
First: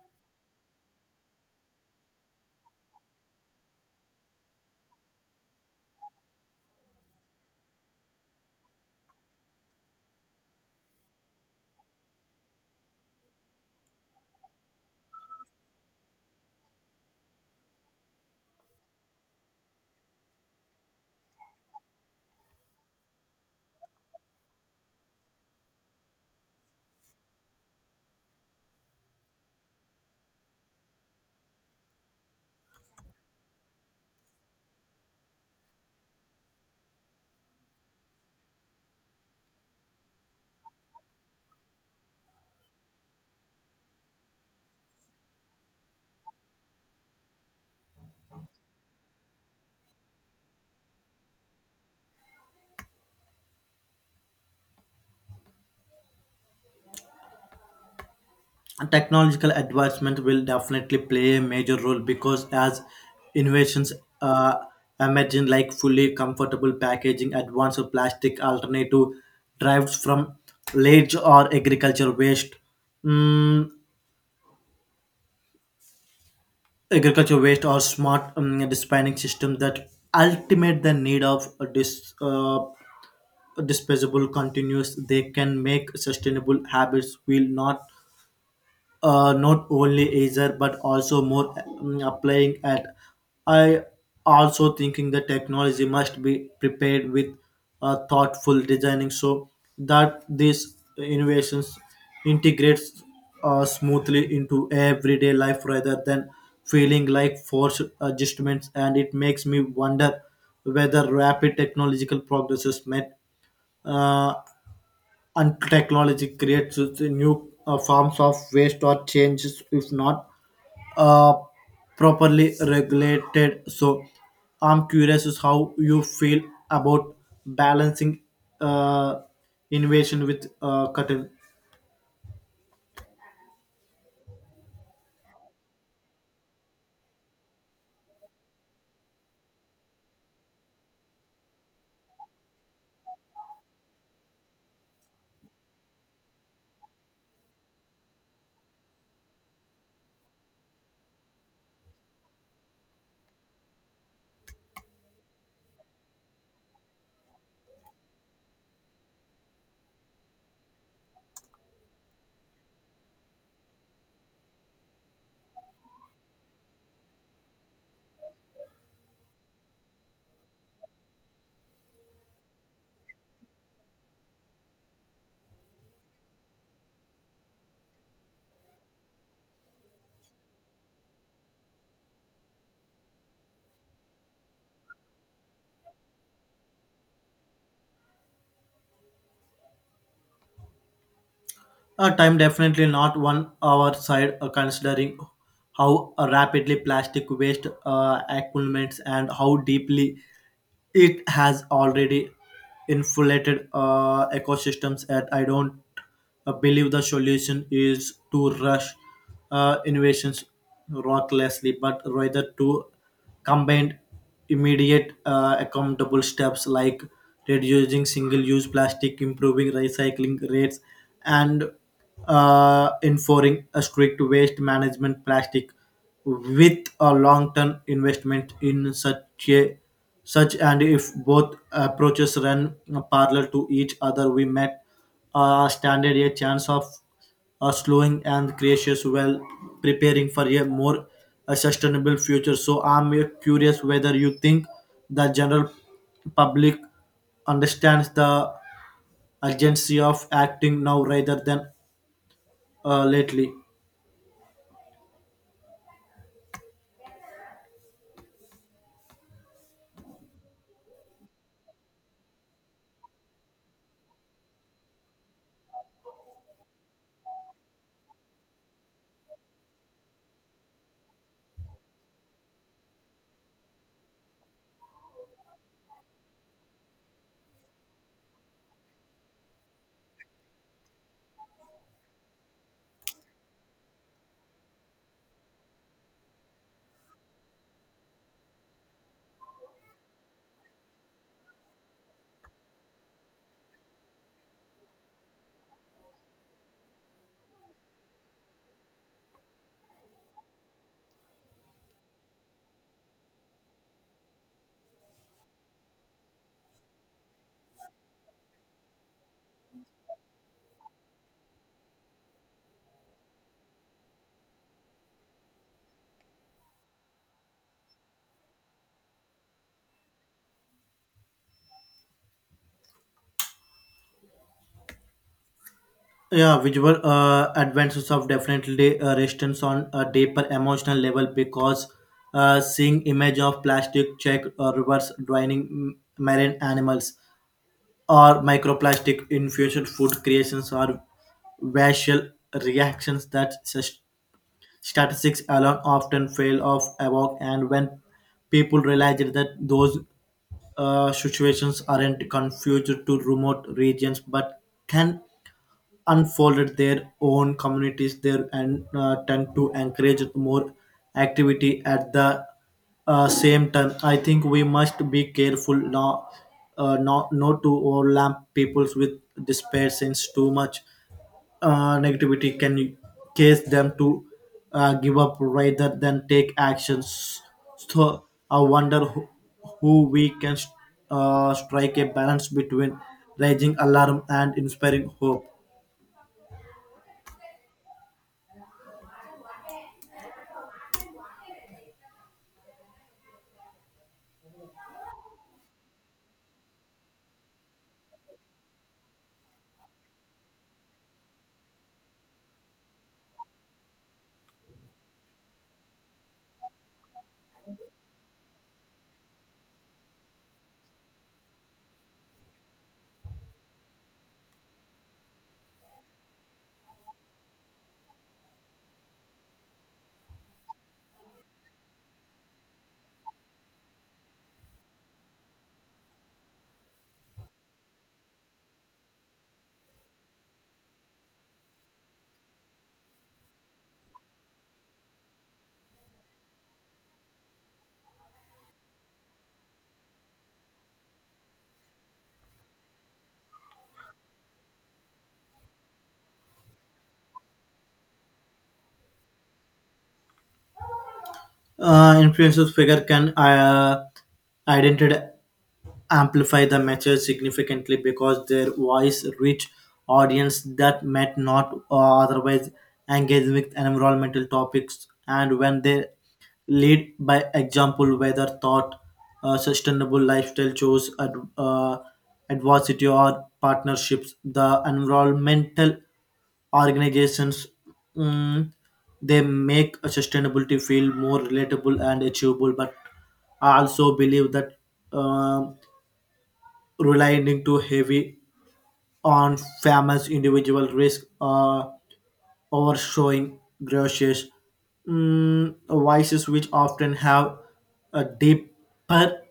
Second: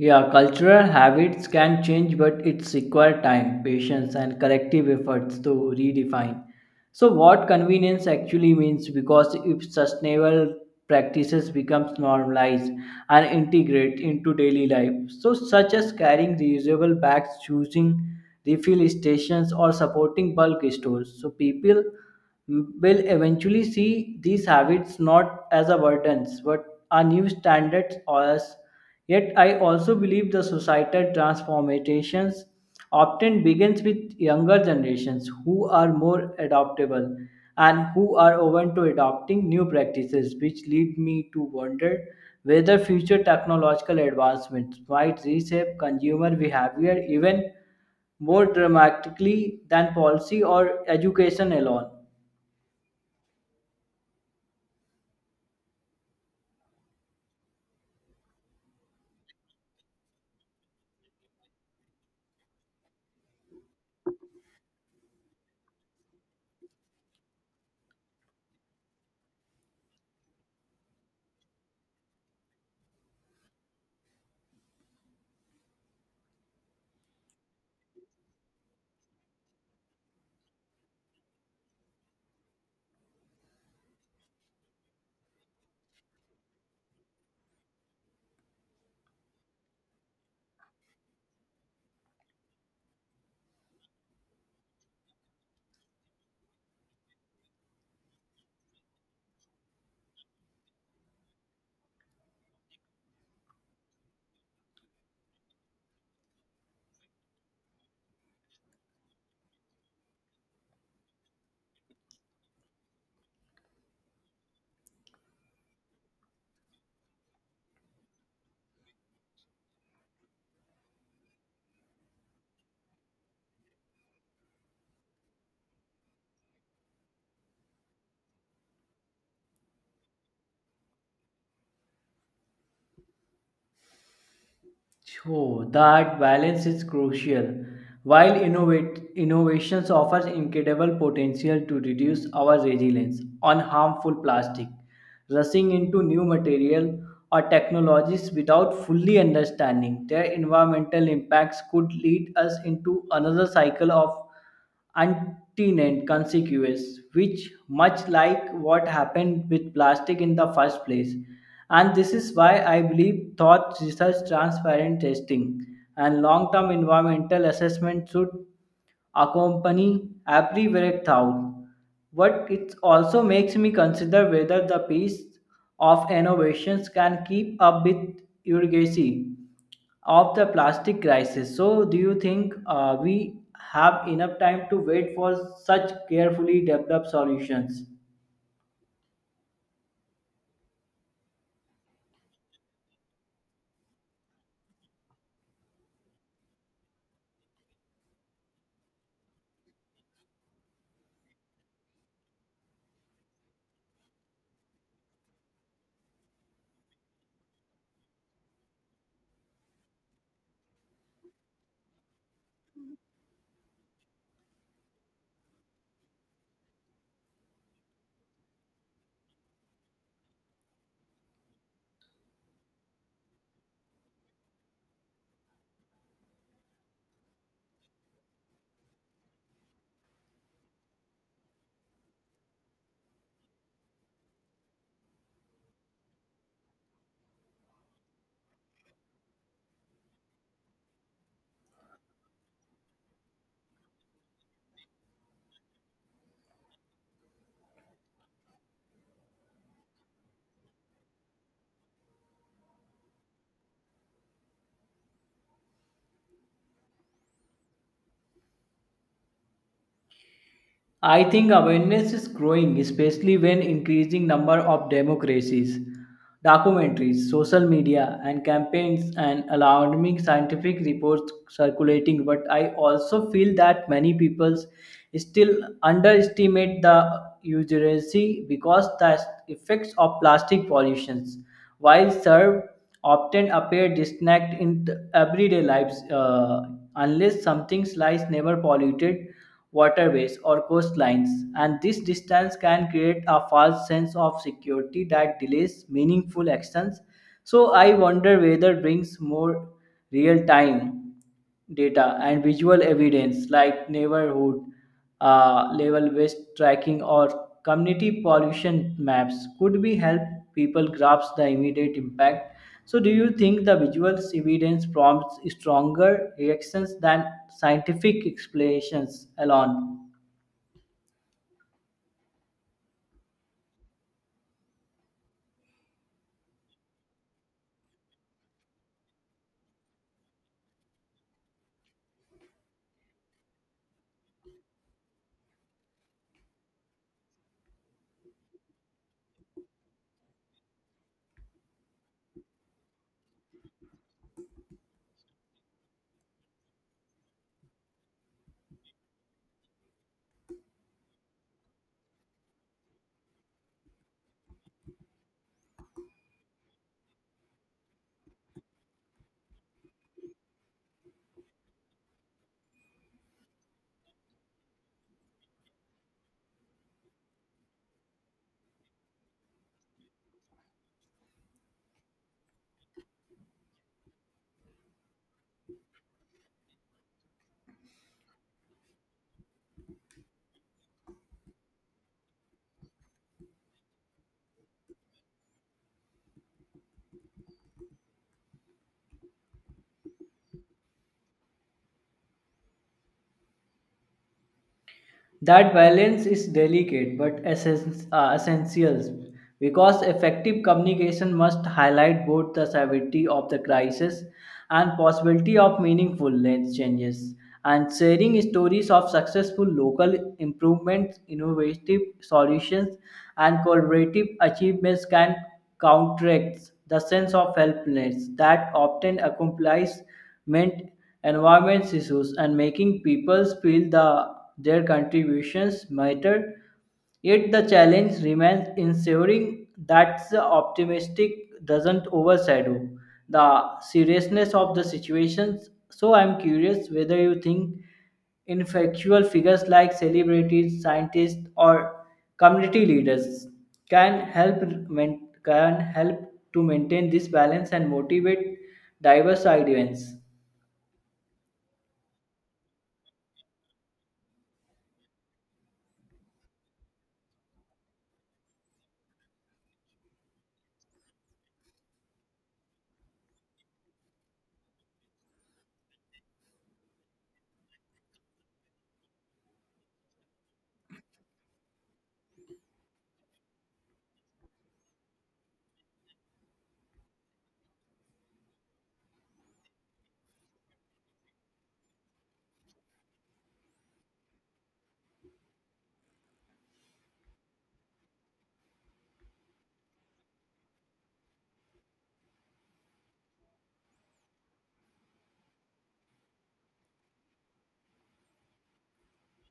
Yeah, cultural habits can change, but it's require time, patience, and collective efforts to redefine. So, what convenience actually means because if sustainable practices becomes normalized and integrate into daily life, so such as carrying reusable bags, choosing refill stations, or supporting bulk stores, so people will eventually see these habits not as a burdens but a new standards or as yet, I also believe the societal transformations often begins with younger generations who are more adaptable and who are open to adopting new practices, which lead me to wonder whether future technological advancements might reshape consumer behavior even more dramatically than policy or education alone. Technological advancement will definitely play a major role because as innovations uh, emerge in like fully comfortable packaging, advanced plastic alternative drives from ledge or mm, agriculture waste or smart dispensing system that ultimate the need of this disposable continues. They can make sustainable habits will not only easier but also more applying at. I also thinking the technology must be prepared with a thoughtful designing so that these innovations integrates smoothly into everyday life rather than feeling like forced adjustments, and it makes me wonder whether rapid technological progresses might and technology creates new forms of waste or changes if not uh, properly regulated. So, I'm curious is how you feel about balancing uh, innovation with cutting. So that balance is crucial. While innovations offers incredible potential to reduce our reliance on harmful plastic, rushing into new material or technologies without fully understanding their environmental impacts could lead us into another cycle of untenant consequences, which much like what happened with plastic in the first place. And this is why I believe thought research, transparent testing, and long term environmental assessment should accompany every breath out. But it also makes me consider whether the pace of innovations can keep up with urgency of the plastic crisis. So, do you think we have enough time to wait for such carefully developed solutions? Time definitely not one our side considering how rapidly plastic waste accumulates and how deeply it has already inflated ecosystems. And I don't believe the solution is to rush innovations recklessly, but rather to combined immediate accountable steps like reducing single-use plastic, improving recycling rates, and enforcing a strict waste management plastic with a long-term investment in such a such. And if both approaches run parallel to each other, we met standard a chance of slowing and gracious while preparing for a more sustainable future. So I'm curious whether you think the general public understands the urgency of acting now rather than lately. I think awareness is growing, especially when increasing number of democracies, documentaries, social media, and campaigns and alarming scientific reports circulating. But I also feel that many people still underestimate the urgency because the effects of plastic pollutions, while serve often appear distinct in the everyday lives, unless something like never polluted waterways, or coastlines, and this distance can create a false sense of security that delays meaningful actions. So, I wonder whether brings more real time data and visual evidence like neighborhood level waste tracking or community pollution maps could be help people grasp the immediate impact. So do you think the visual evidence prompts stronger reactions than scientific explanations alone? Yeah, visual advances of definitely resistance on a deeper emotional level because seeing image of plastic check rivers drowning marine animals or microplastic infusion food creations or visual reactions that statistics alone often fail of evoke. And when people realize that those situations aren't confused to remote regions but can unfolded their own communities there, and tend to encourage more activity at the same time. I think we must be careful not to overlap peoples with despair, since too much negativity can cause them to give up rather than take actions. So I wonder who we can strike a balance between raising alarm and inspiring hope. That balance is delicate but essential because effective communication must highlight both the severity of the crisis and possibility of meaningful length changes. And sharing stories of successful local improvements, innovative solutions, and collaborative achievements can counteract the sense of helplessness that often accompanies meant environment issues and making people feel the, their contributions mattered. Yet the challenge remains ensuring that the optimistic doesn't overshadow the seriousness of the situations. So I'm curious whether you think influential figures like celebrities, scientists, or community leaders can help can help to maintain this balance and motivate diverse ideas. Influences figure can identity amplify the message significantly because their voice reach audience that might not otherwise engage with environmental topics. And when they lead by example, whether thought sustainable lifestyle choice uh, adversity or partnerships the environmental organizations, mm, they make sustainability feel more relatable and achievable. But I also believe that um, relying too heavy on famous individual risk overshadowing gracious vices which often have a deeper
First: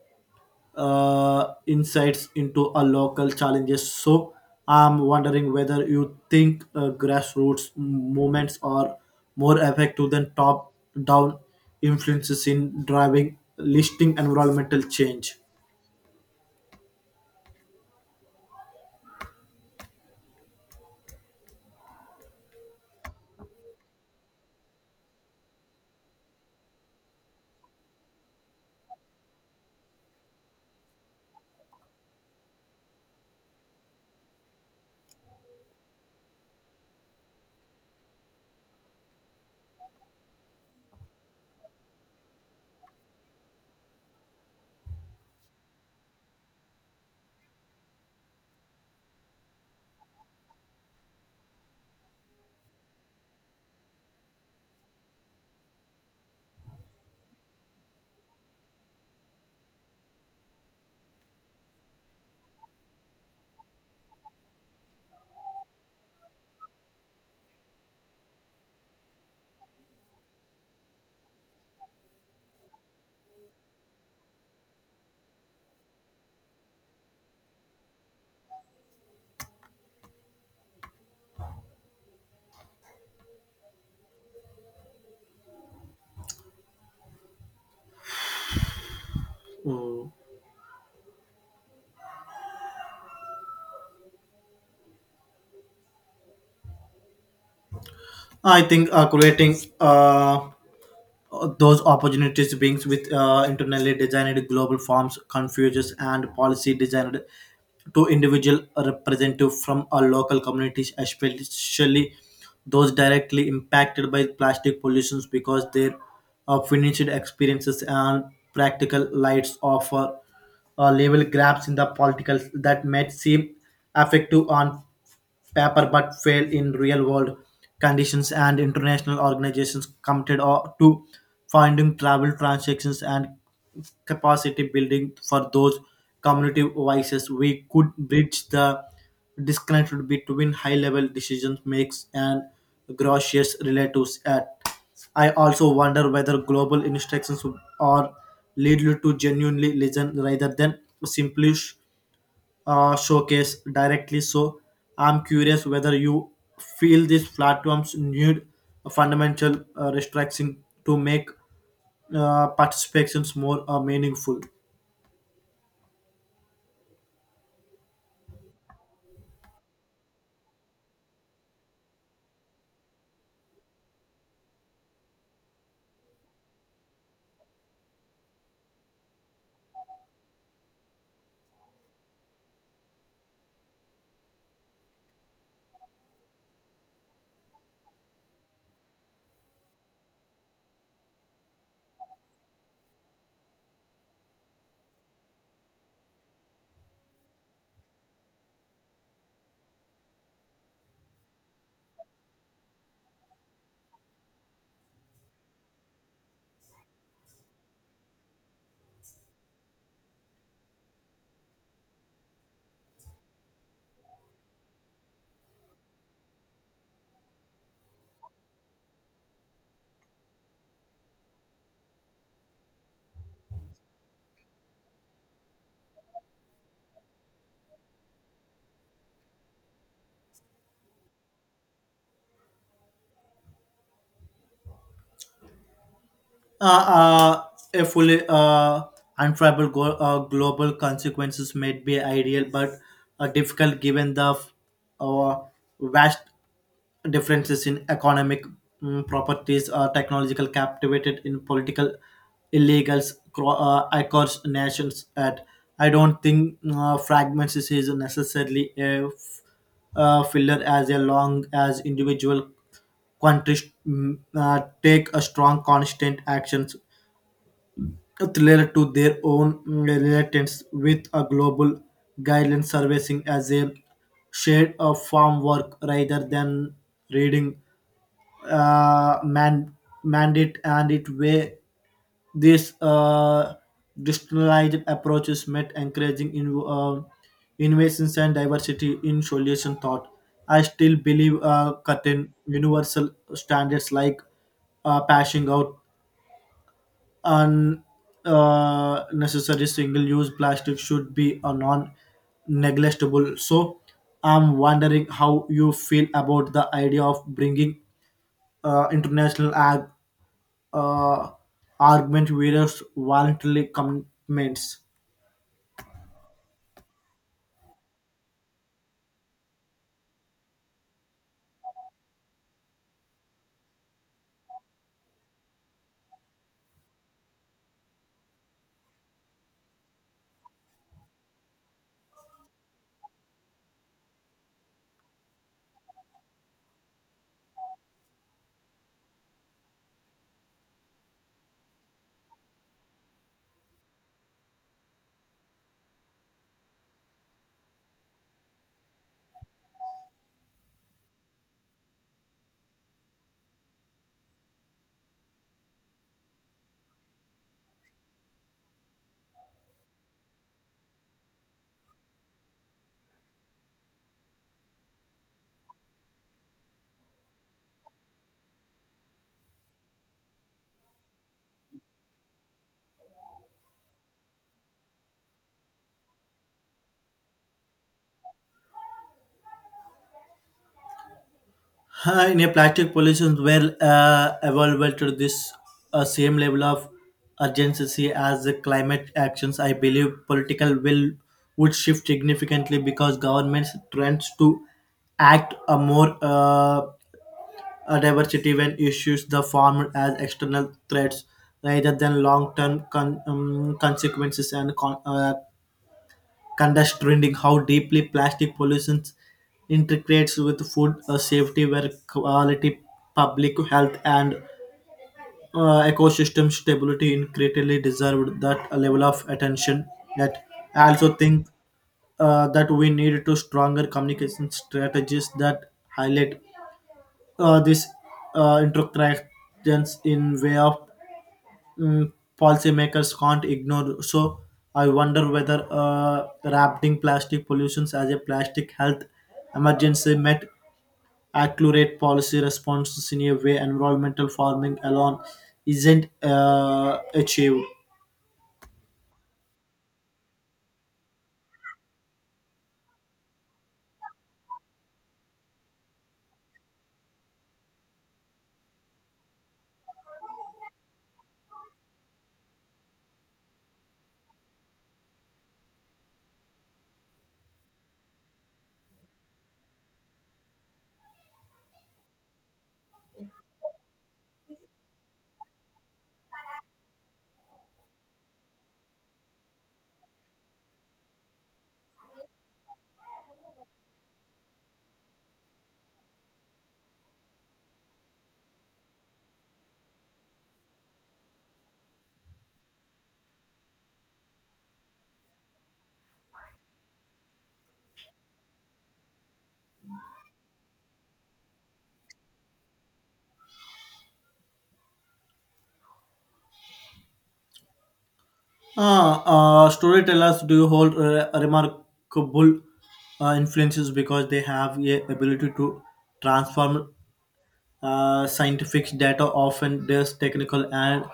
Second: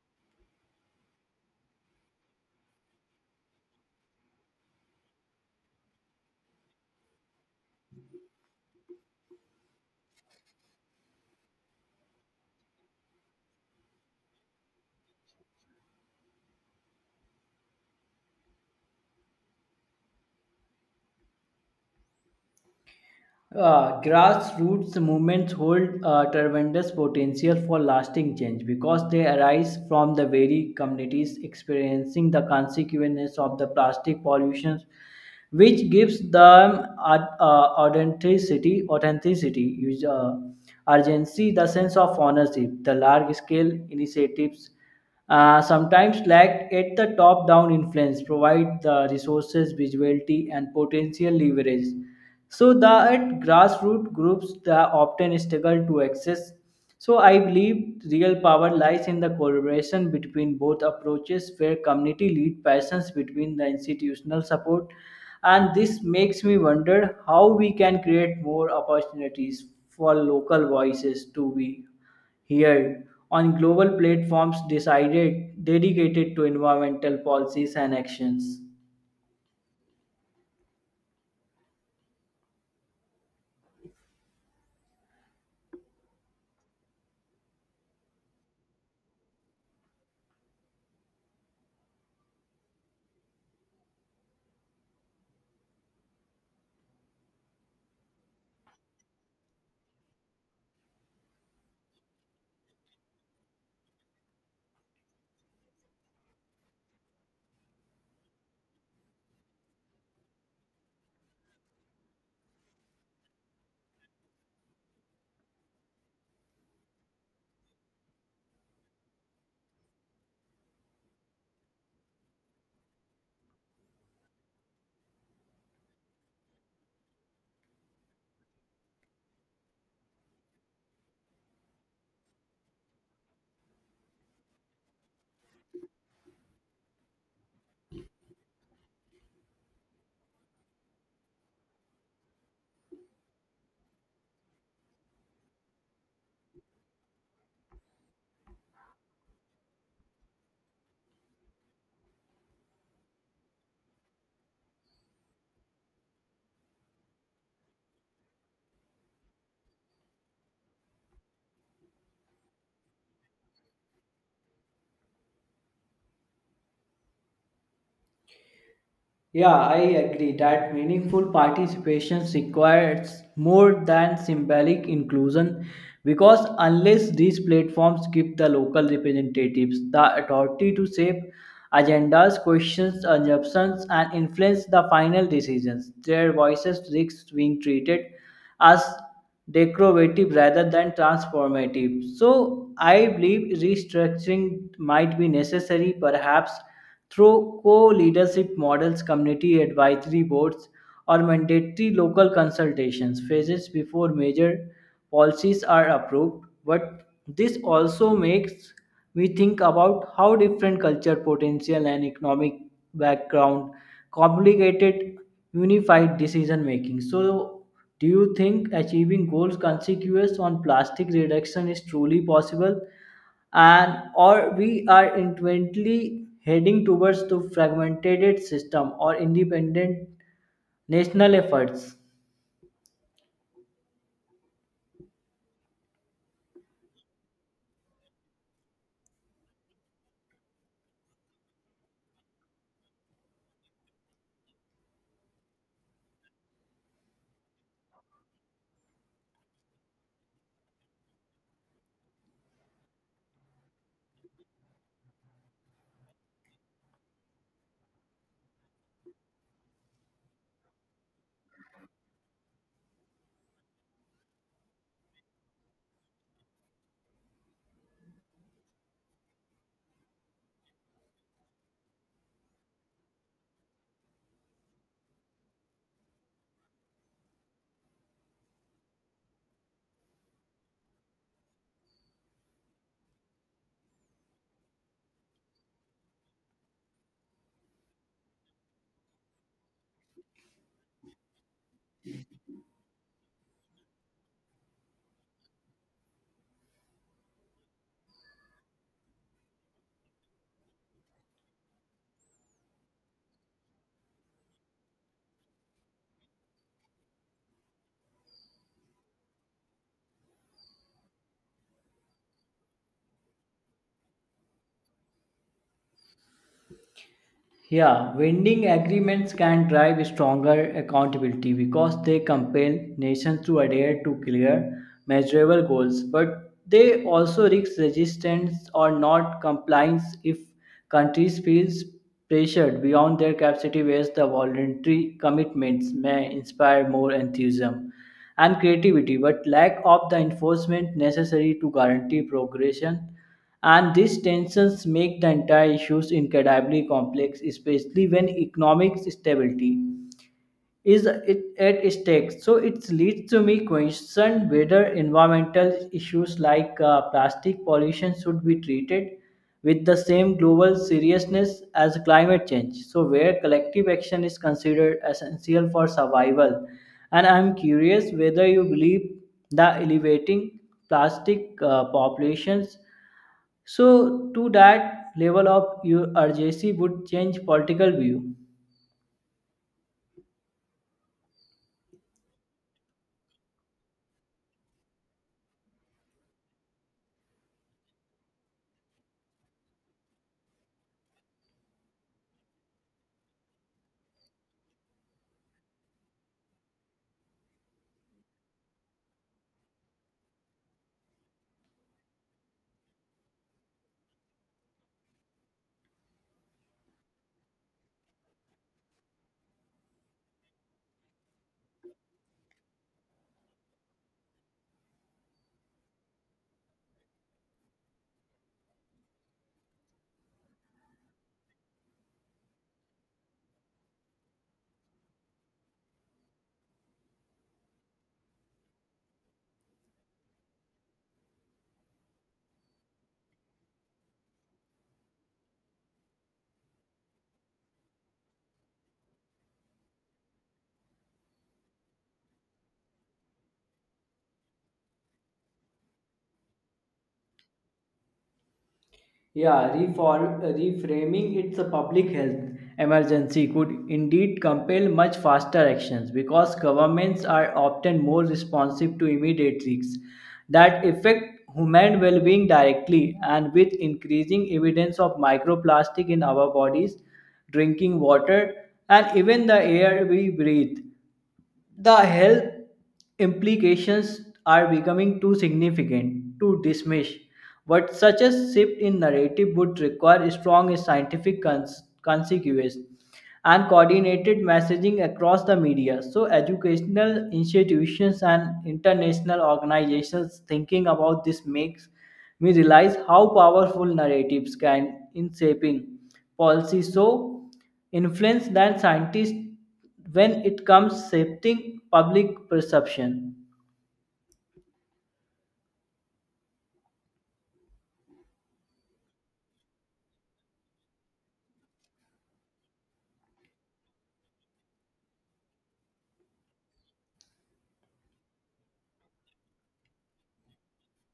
insights into a local challenges. So I'm wondering whether you think grassroots movements are more effective than top down influences in driving listing environmental change. Grassroots movements hold tremendous potential for lasting change because they arise from the very communities experiencing the consequences of the plastic pollution, which gives them authenticity, urgency, the sense of ownership. The large-scale initiatives sometimes lack at the top-down influence, provide the resources, visibility, and potential leverage. So that grassroots groups that often struggle to access, so I believe real power lies in the collaboration between both approaches where community lead passions between the institutional support. And this makes me wonder how we can create more opportunities for local voices to be heard on global platforms decided dedicated to environmental policies and actions. Mm. I think creating uh, those opportunities brings with internally designed global forms, confuses and policy designed to individual representative from our local communities, especially those directly impacted by plastic pollutions, because their finished experiences and practical lights offer level gaps in the politicals that might seem effective on paper but fail in real world conditions. And international organizations committed to finding travel transactions and capacity building for those community voices, we could bridge the disconnect between high level decision makes and gracious relatives at. I also wonder whether global instructions are lead you to genuinely listen rather than simply showcase directly. So I'm curious whether you feel these platforms need a fundamental restriction to make participations more meaningful. Yeah, I agree that meaningful participation requires more than symbolic inclusion because unless these platforms give the local representatives the authority to shape agendas, questions, assumptions, and influence the final decisions, their voices risk being treated as decorative rather than transformative. So I believe restructuring might be necessary, perhaps through co-leadership models, community advisory boards, or mandatory local consultations phases before major policies are approved. But this also makes me think about how different culture, potential, and economic background complicated unified decision making. So, do you think achieving goals consequence on plastic reduction is truly possible? And or we are intently heading towards the fragmented system or independent national efforts? Uh, a fully untribal global consequences might be ideal, but difficult given the uh, vast differences in economic properties, technological captivated in political illegals, across nations. At I don't think fragments is necessarily a filler as a long as individual countries take a strong constant actions related to their own relatance with a global guideline servicing as a shade of farm work rather than reading uh, man, mandate. And it way this decentralized approaches met encouraging innovations and diversity in solution thought. I still believe cutting universal standards like passing out on necessary single-use plastic should be a non-negligible. So, I'm wondering how you feel about the idea of bringing international uh, argument various voluntary commitments. Yeah, vending agreements can drive stronger accountability because they compel nations to adhere to clear, measurable goals, but they also risk resistance or not compliance if countries feel pressured beyond their capacity, whereas the voluntary commitments may inspire more enthusiasm and creativity but lack of the enforcement necessary to guarantee progression. And these tensions make the entire issues incredibly complex, especially when economic stability is at stake. So it leads to me question whether environmental issues like plastic pollution should be treated with the same global seriousness as climate change. So where collective action is considered essential for survival. And I'm curious whether you believe the elevating plastic populations so, to that level of urgency would change political view. In a plastic pollution were evaluated this same level of urgency as the climate actions, I believe political will would shift significantly because governments trends to act a more a diversity when issues the form as external threats rather than long-term consequences and contest trending how deeply plastic pollution integrates with food safety, where quality, public health, and ecosystem stability increasingly deserve that level of attention. Yet, I also think that we need to stronger communication strategies that highlight this interactions in way of mm, policymakers can't ignore. So I wonder whether wrapping plastic pollutions as a plastic health emergency might accelerate policy responses in a way environmental farming alone isn't achieved. Yeah, reframing its a public health emergency could indeed compel much faster actions because governments are often more responsive to immediate risks that affect human well-being directly, and with increasing evidence of microplastic in our bodies, drinking water, and even the air we breathe. The health implications are becoming too significant to dismiss, but such a shift in narrative would require strong scientific consequences and coordinated messaging across the media. So, educational institutions and international organizations thinking about this makes me realize how powerful narratives can in shaping policy. So, influence than scientists when it comes shifting public perception. Ah, storytellers do hold remarkable influences because they have a ability to transform scientific data often is technical and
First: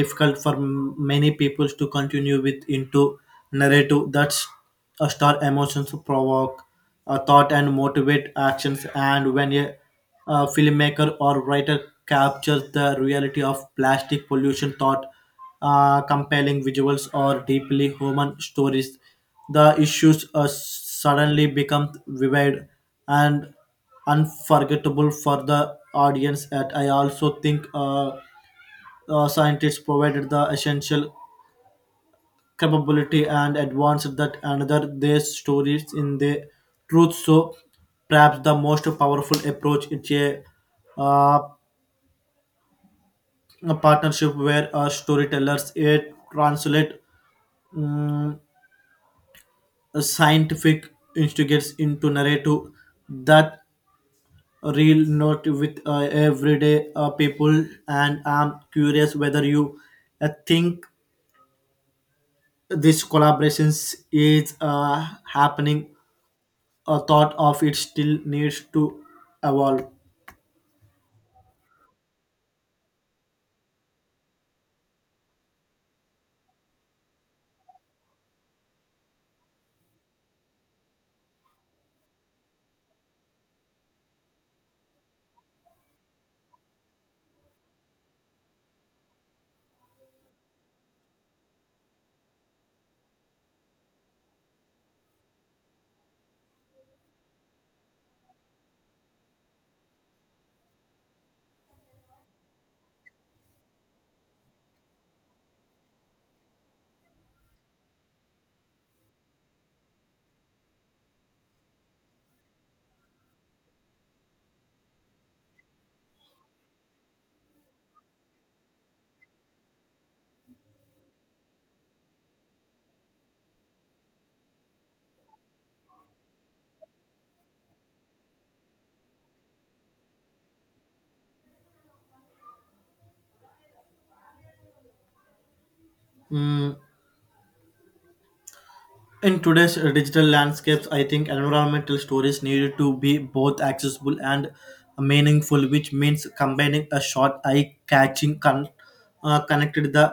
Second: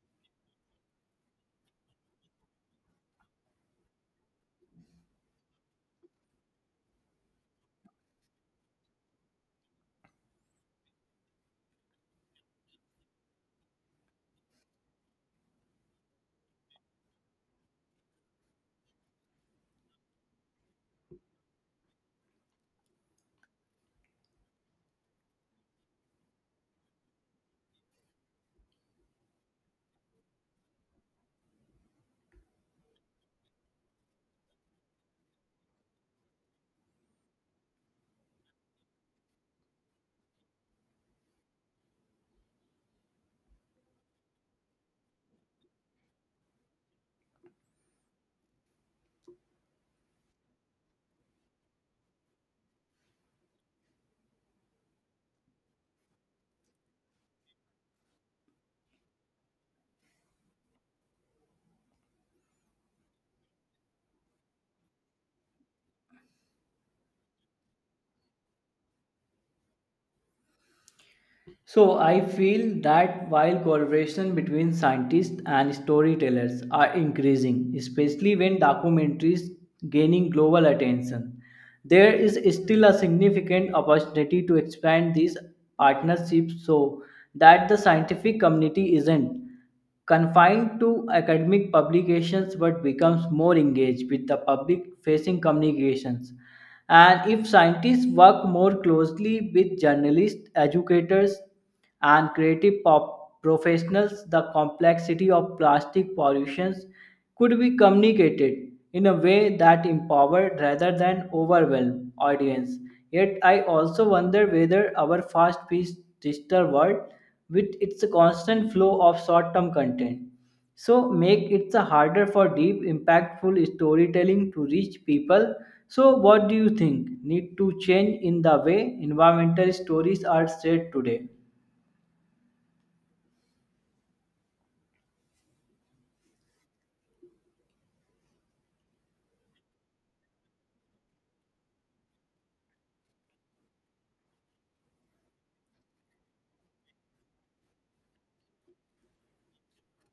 difficult for many people to continue with into narrative that's a star emotions provoke a thought and motivate actions. And when a filmmaker or writer captures the reality of plastic pollution thought compelling visuals or deeply human stories, the issues suddenly become vivid and unforgettable for the audience. At I also think scientists provided the essential capability and advanced that another their stories in the truth. So perhaps the most powerful approach is uh, a partnership where storytellers translate um, scientific instigates into narrative that real note with everyday people. And I'm curious whether you think this collaborations is happening or thought of it still needs to evolve. So I feel that while collaboration between scientists and storytellers are increasing, especially when documentaries gaining global attention, there is still a significant opportunity to expand these partnerships so that the scientific community isn't confined to academic publications but becomes more engaged with the public facing communications. And if scientists work more closely with journalists, educators, and creative pop professionals, the complexity of plastic pollutions could be communicated in a way that empowered rather than overwhelm audience. Yet I also wonder whether our fast-paced digital world with its constant flow of short-term content. So make it the harder for deep, impactful storytelling to reach people. So what do you think need to change in the way environmental stories are said today? Mm, in today's digital landscapes I think environmental stories need to be both accessible and meaningful, which means combining a short eye-catching connected the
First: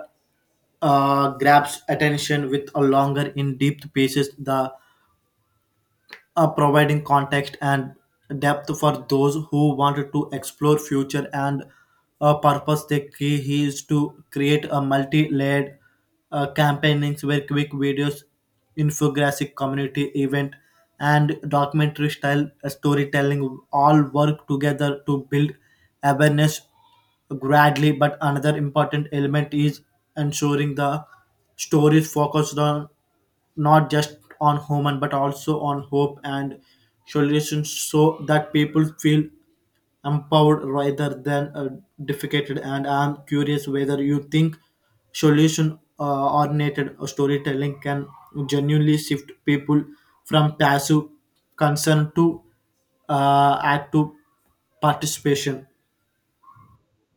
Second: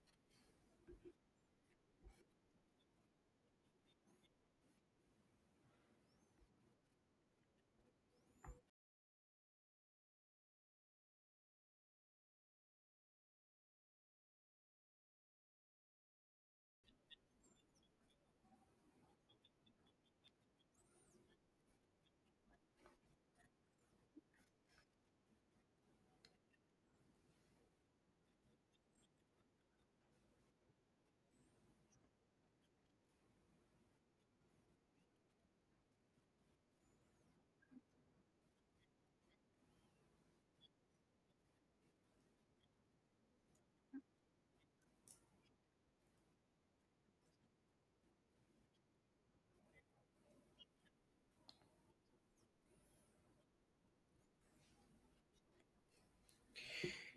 grabs attention with a longer in depth pieces the providing context and depth for those who want to explore future and purpose. The key is to create a multi-layered campaigning where quick videos, infographic, community event, and documentary style storytelling all work together to build awareness gradually. But another important element is ensuring the stories focused on not just on human but also on hope and solutions so that people feel empowered rather than defecated. And I'm curious whether you think solution oriented storytelling can genuinely shift people from passive concern to active participation.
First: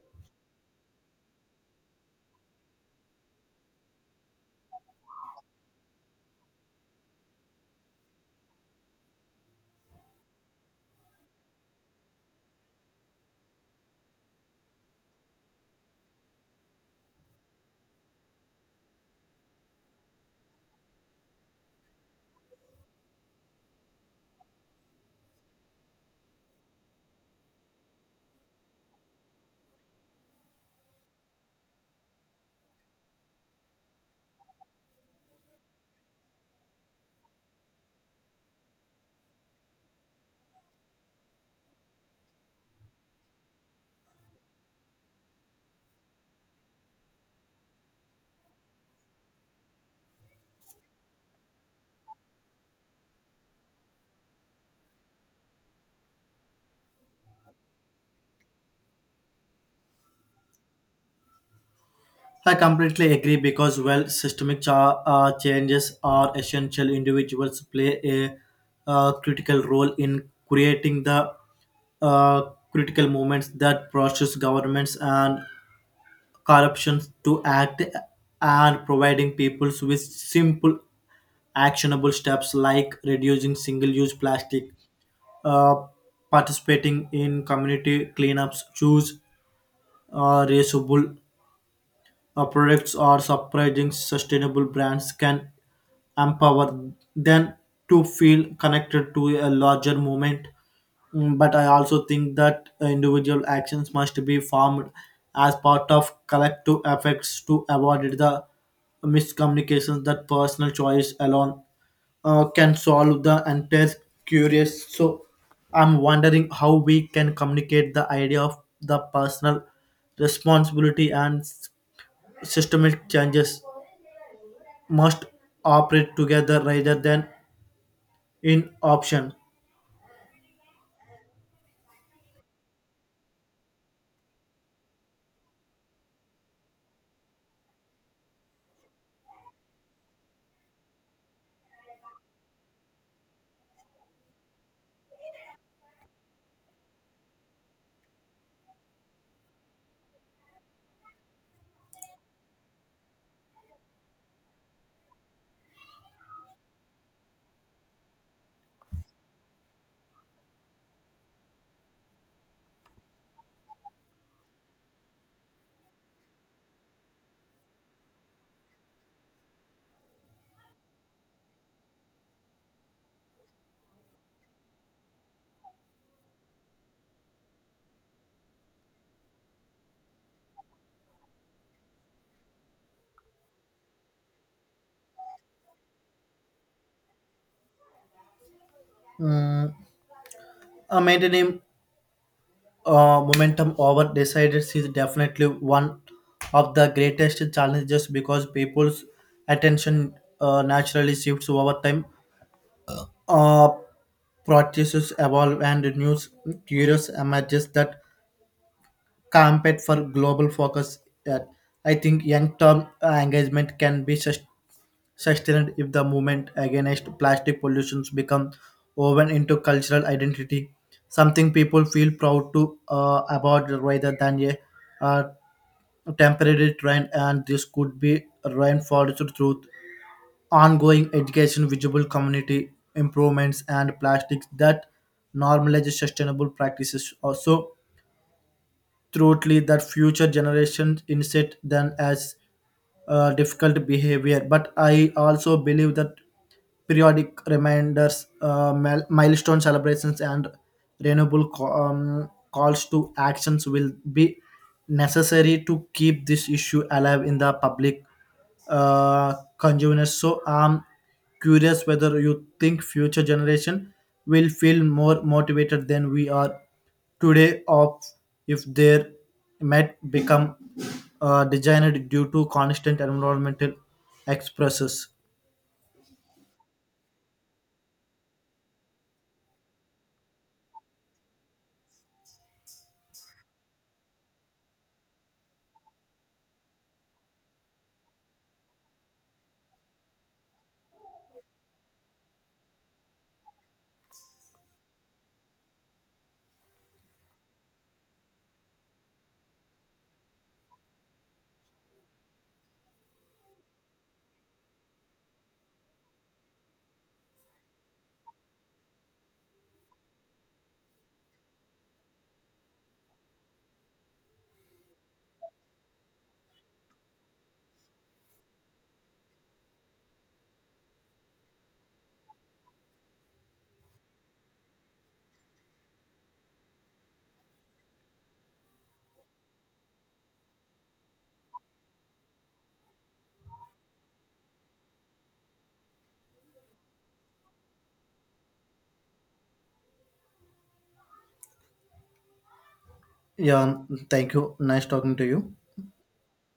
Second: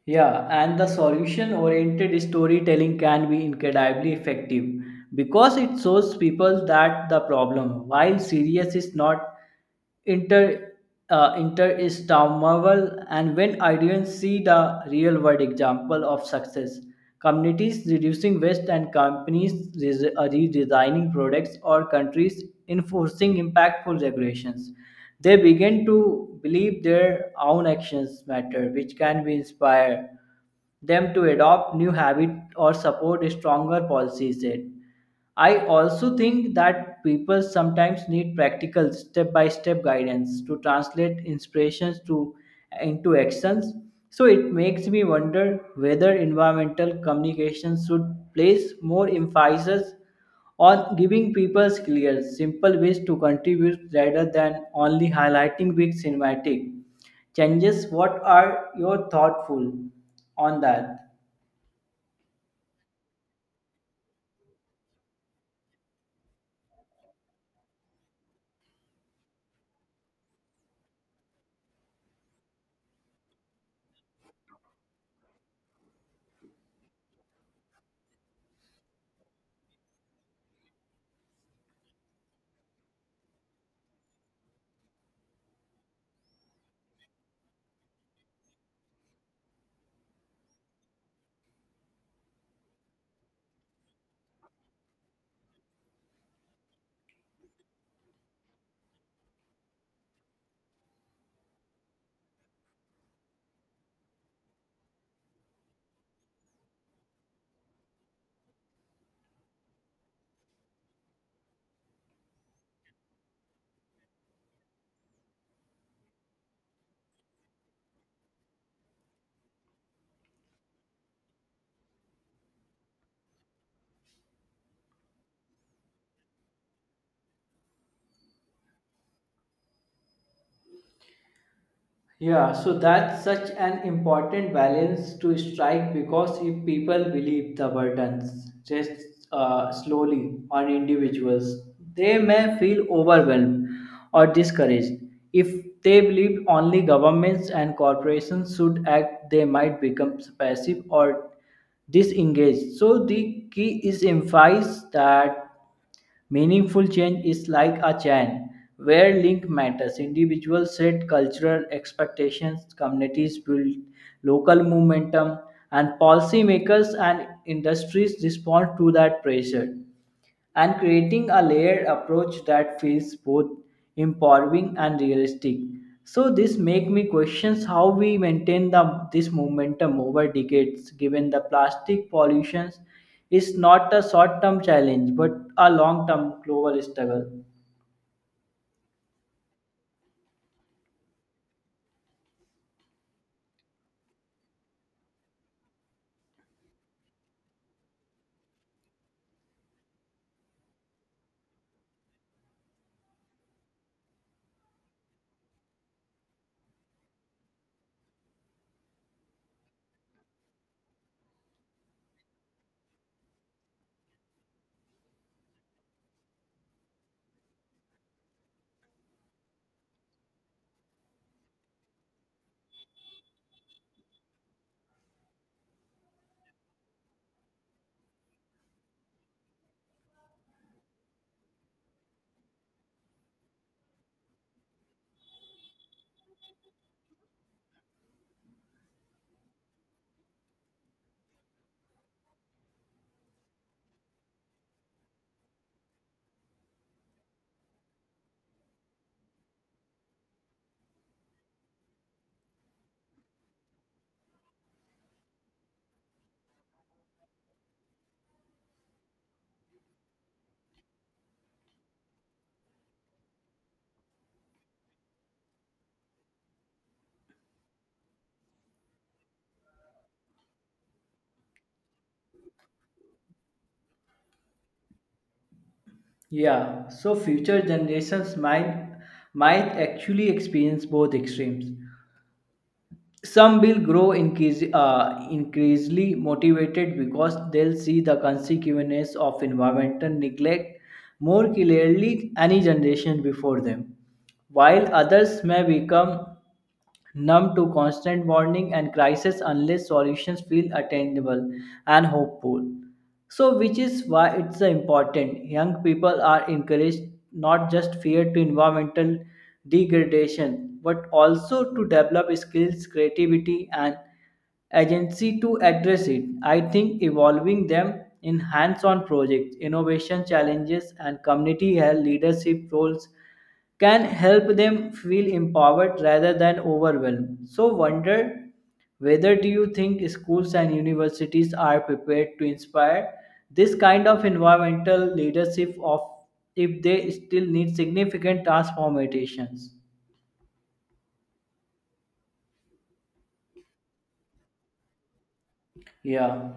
Yeah, and the solution oriented storytelling can be incredibly effective because it shows people that the problem, while serious, is not inter interest. And when audience see the real world example of success, communities reducing waste and companies re- redesigning products or countries enforcing impactful regulations. They begin to believe their own actions matter, which can be inspire them to adopt new habits or support stronger policies. Said. I also think that people sometimes need practical step-by-step guidance to translate inspirations to into actions. So it makes me wonder whether environmental communication should place more emphasis on giving people clear, simple ways to contribute rather than only highlighting big cinematic changes. What are your thoughtful on that? I completely agree because well, systemic changes are essential. Individuals play a critical role in creating the uh, critical moments that process governments and corruptions to act, and providing peoples with simple actionable steps like reducing single-use plastic, uh, participating in community cleanups, choose reusable products or surprising sustainable brands can empower them to feel connected to a larger movement. But I also think that individual actions must be formed as part of collective efforts to avoid the miscommunications that personal choice alone can solve the entire curious. So I'm wondering how we can communicate the idea of the personal responsibility and systemic changes must operate together rather than in option. Yeah, so that's such an important balance to strike because if people believe the burdens rests slowly on individuals, they may feel overwhelmed or discouraged. If they believe only governments and corporations should act, they might become passive or disengaged. So the key is emphasize that meaningful change is like a chain where link matters. Individuals set cultural expectations, communities build local momentum, and policymakers and industries respond to that pressure and creating a layered approach that feels both empowering and realistic. So this make me questions how we maintain this momentum over decades given the plastic pollution is not a short-term challenge but a long-term global struggle. Mm, Maintaining momentum over decides is definitely one of the greatest challenges because people's attention naturally shifts over time. Uh, Practices evolve and new theories emerges that compete for global focus. Uh, I think young term engagement can be sustained if the movement against plastic pollution becomes woven into cultural identity, something people feel proud to about rather than a uh, temporary trend. And this could be reinforced through ongoing education, visible community improvements, and plastics that normalize sustainable practices. Also truly that future generations instead than as difficult behavior. But I also believe that periodic reminders, milestone celebrations, and renewable calls to actions will be necessary to keep this issue alive in the public consumers. So I'm curious whether you think future generation will feel more motivated than we are today, or if their might become designed due to constant environmental expresses. Yeah, so future generations might actually experience both extremes. Some will grow increasingly motivated because they'll see the consequences of environmental neglect more clearly any generation before them, while others may become numb to constant warning and crisis unless solutions feel attainable and hopeful. So, which is why it's important young people are encouraged not just fear to environmental degradation but also to develop skills, creativity, and agency to address it. I think evolving them in hands on projects, innovation challenges, and community health leadership roles can help them feel empowered rather than overwhelmed. So, wonder whether do you think schools and universities are prepared to inspire this kind of environmental leadership of if they still need significant transformations? Yeah, thank you. Nice talking to you. Yeah.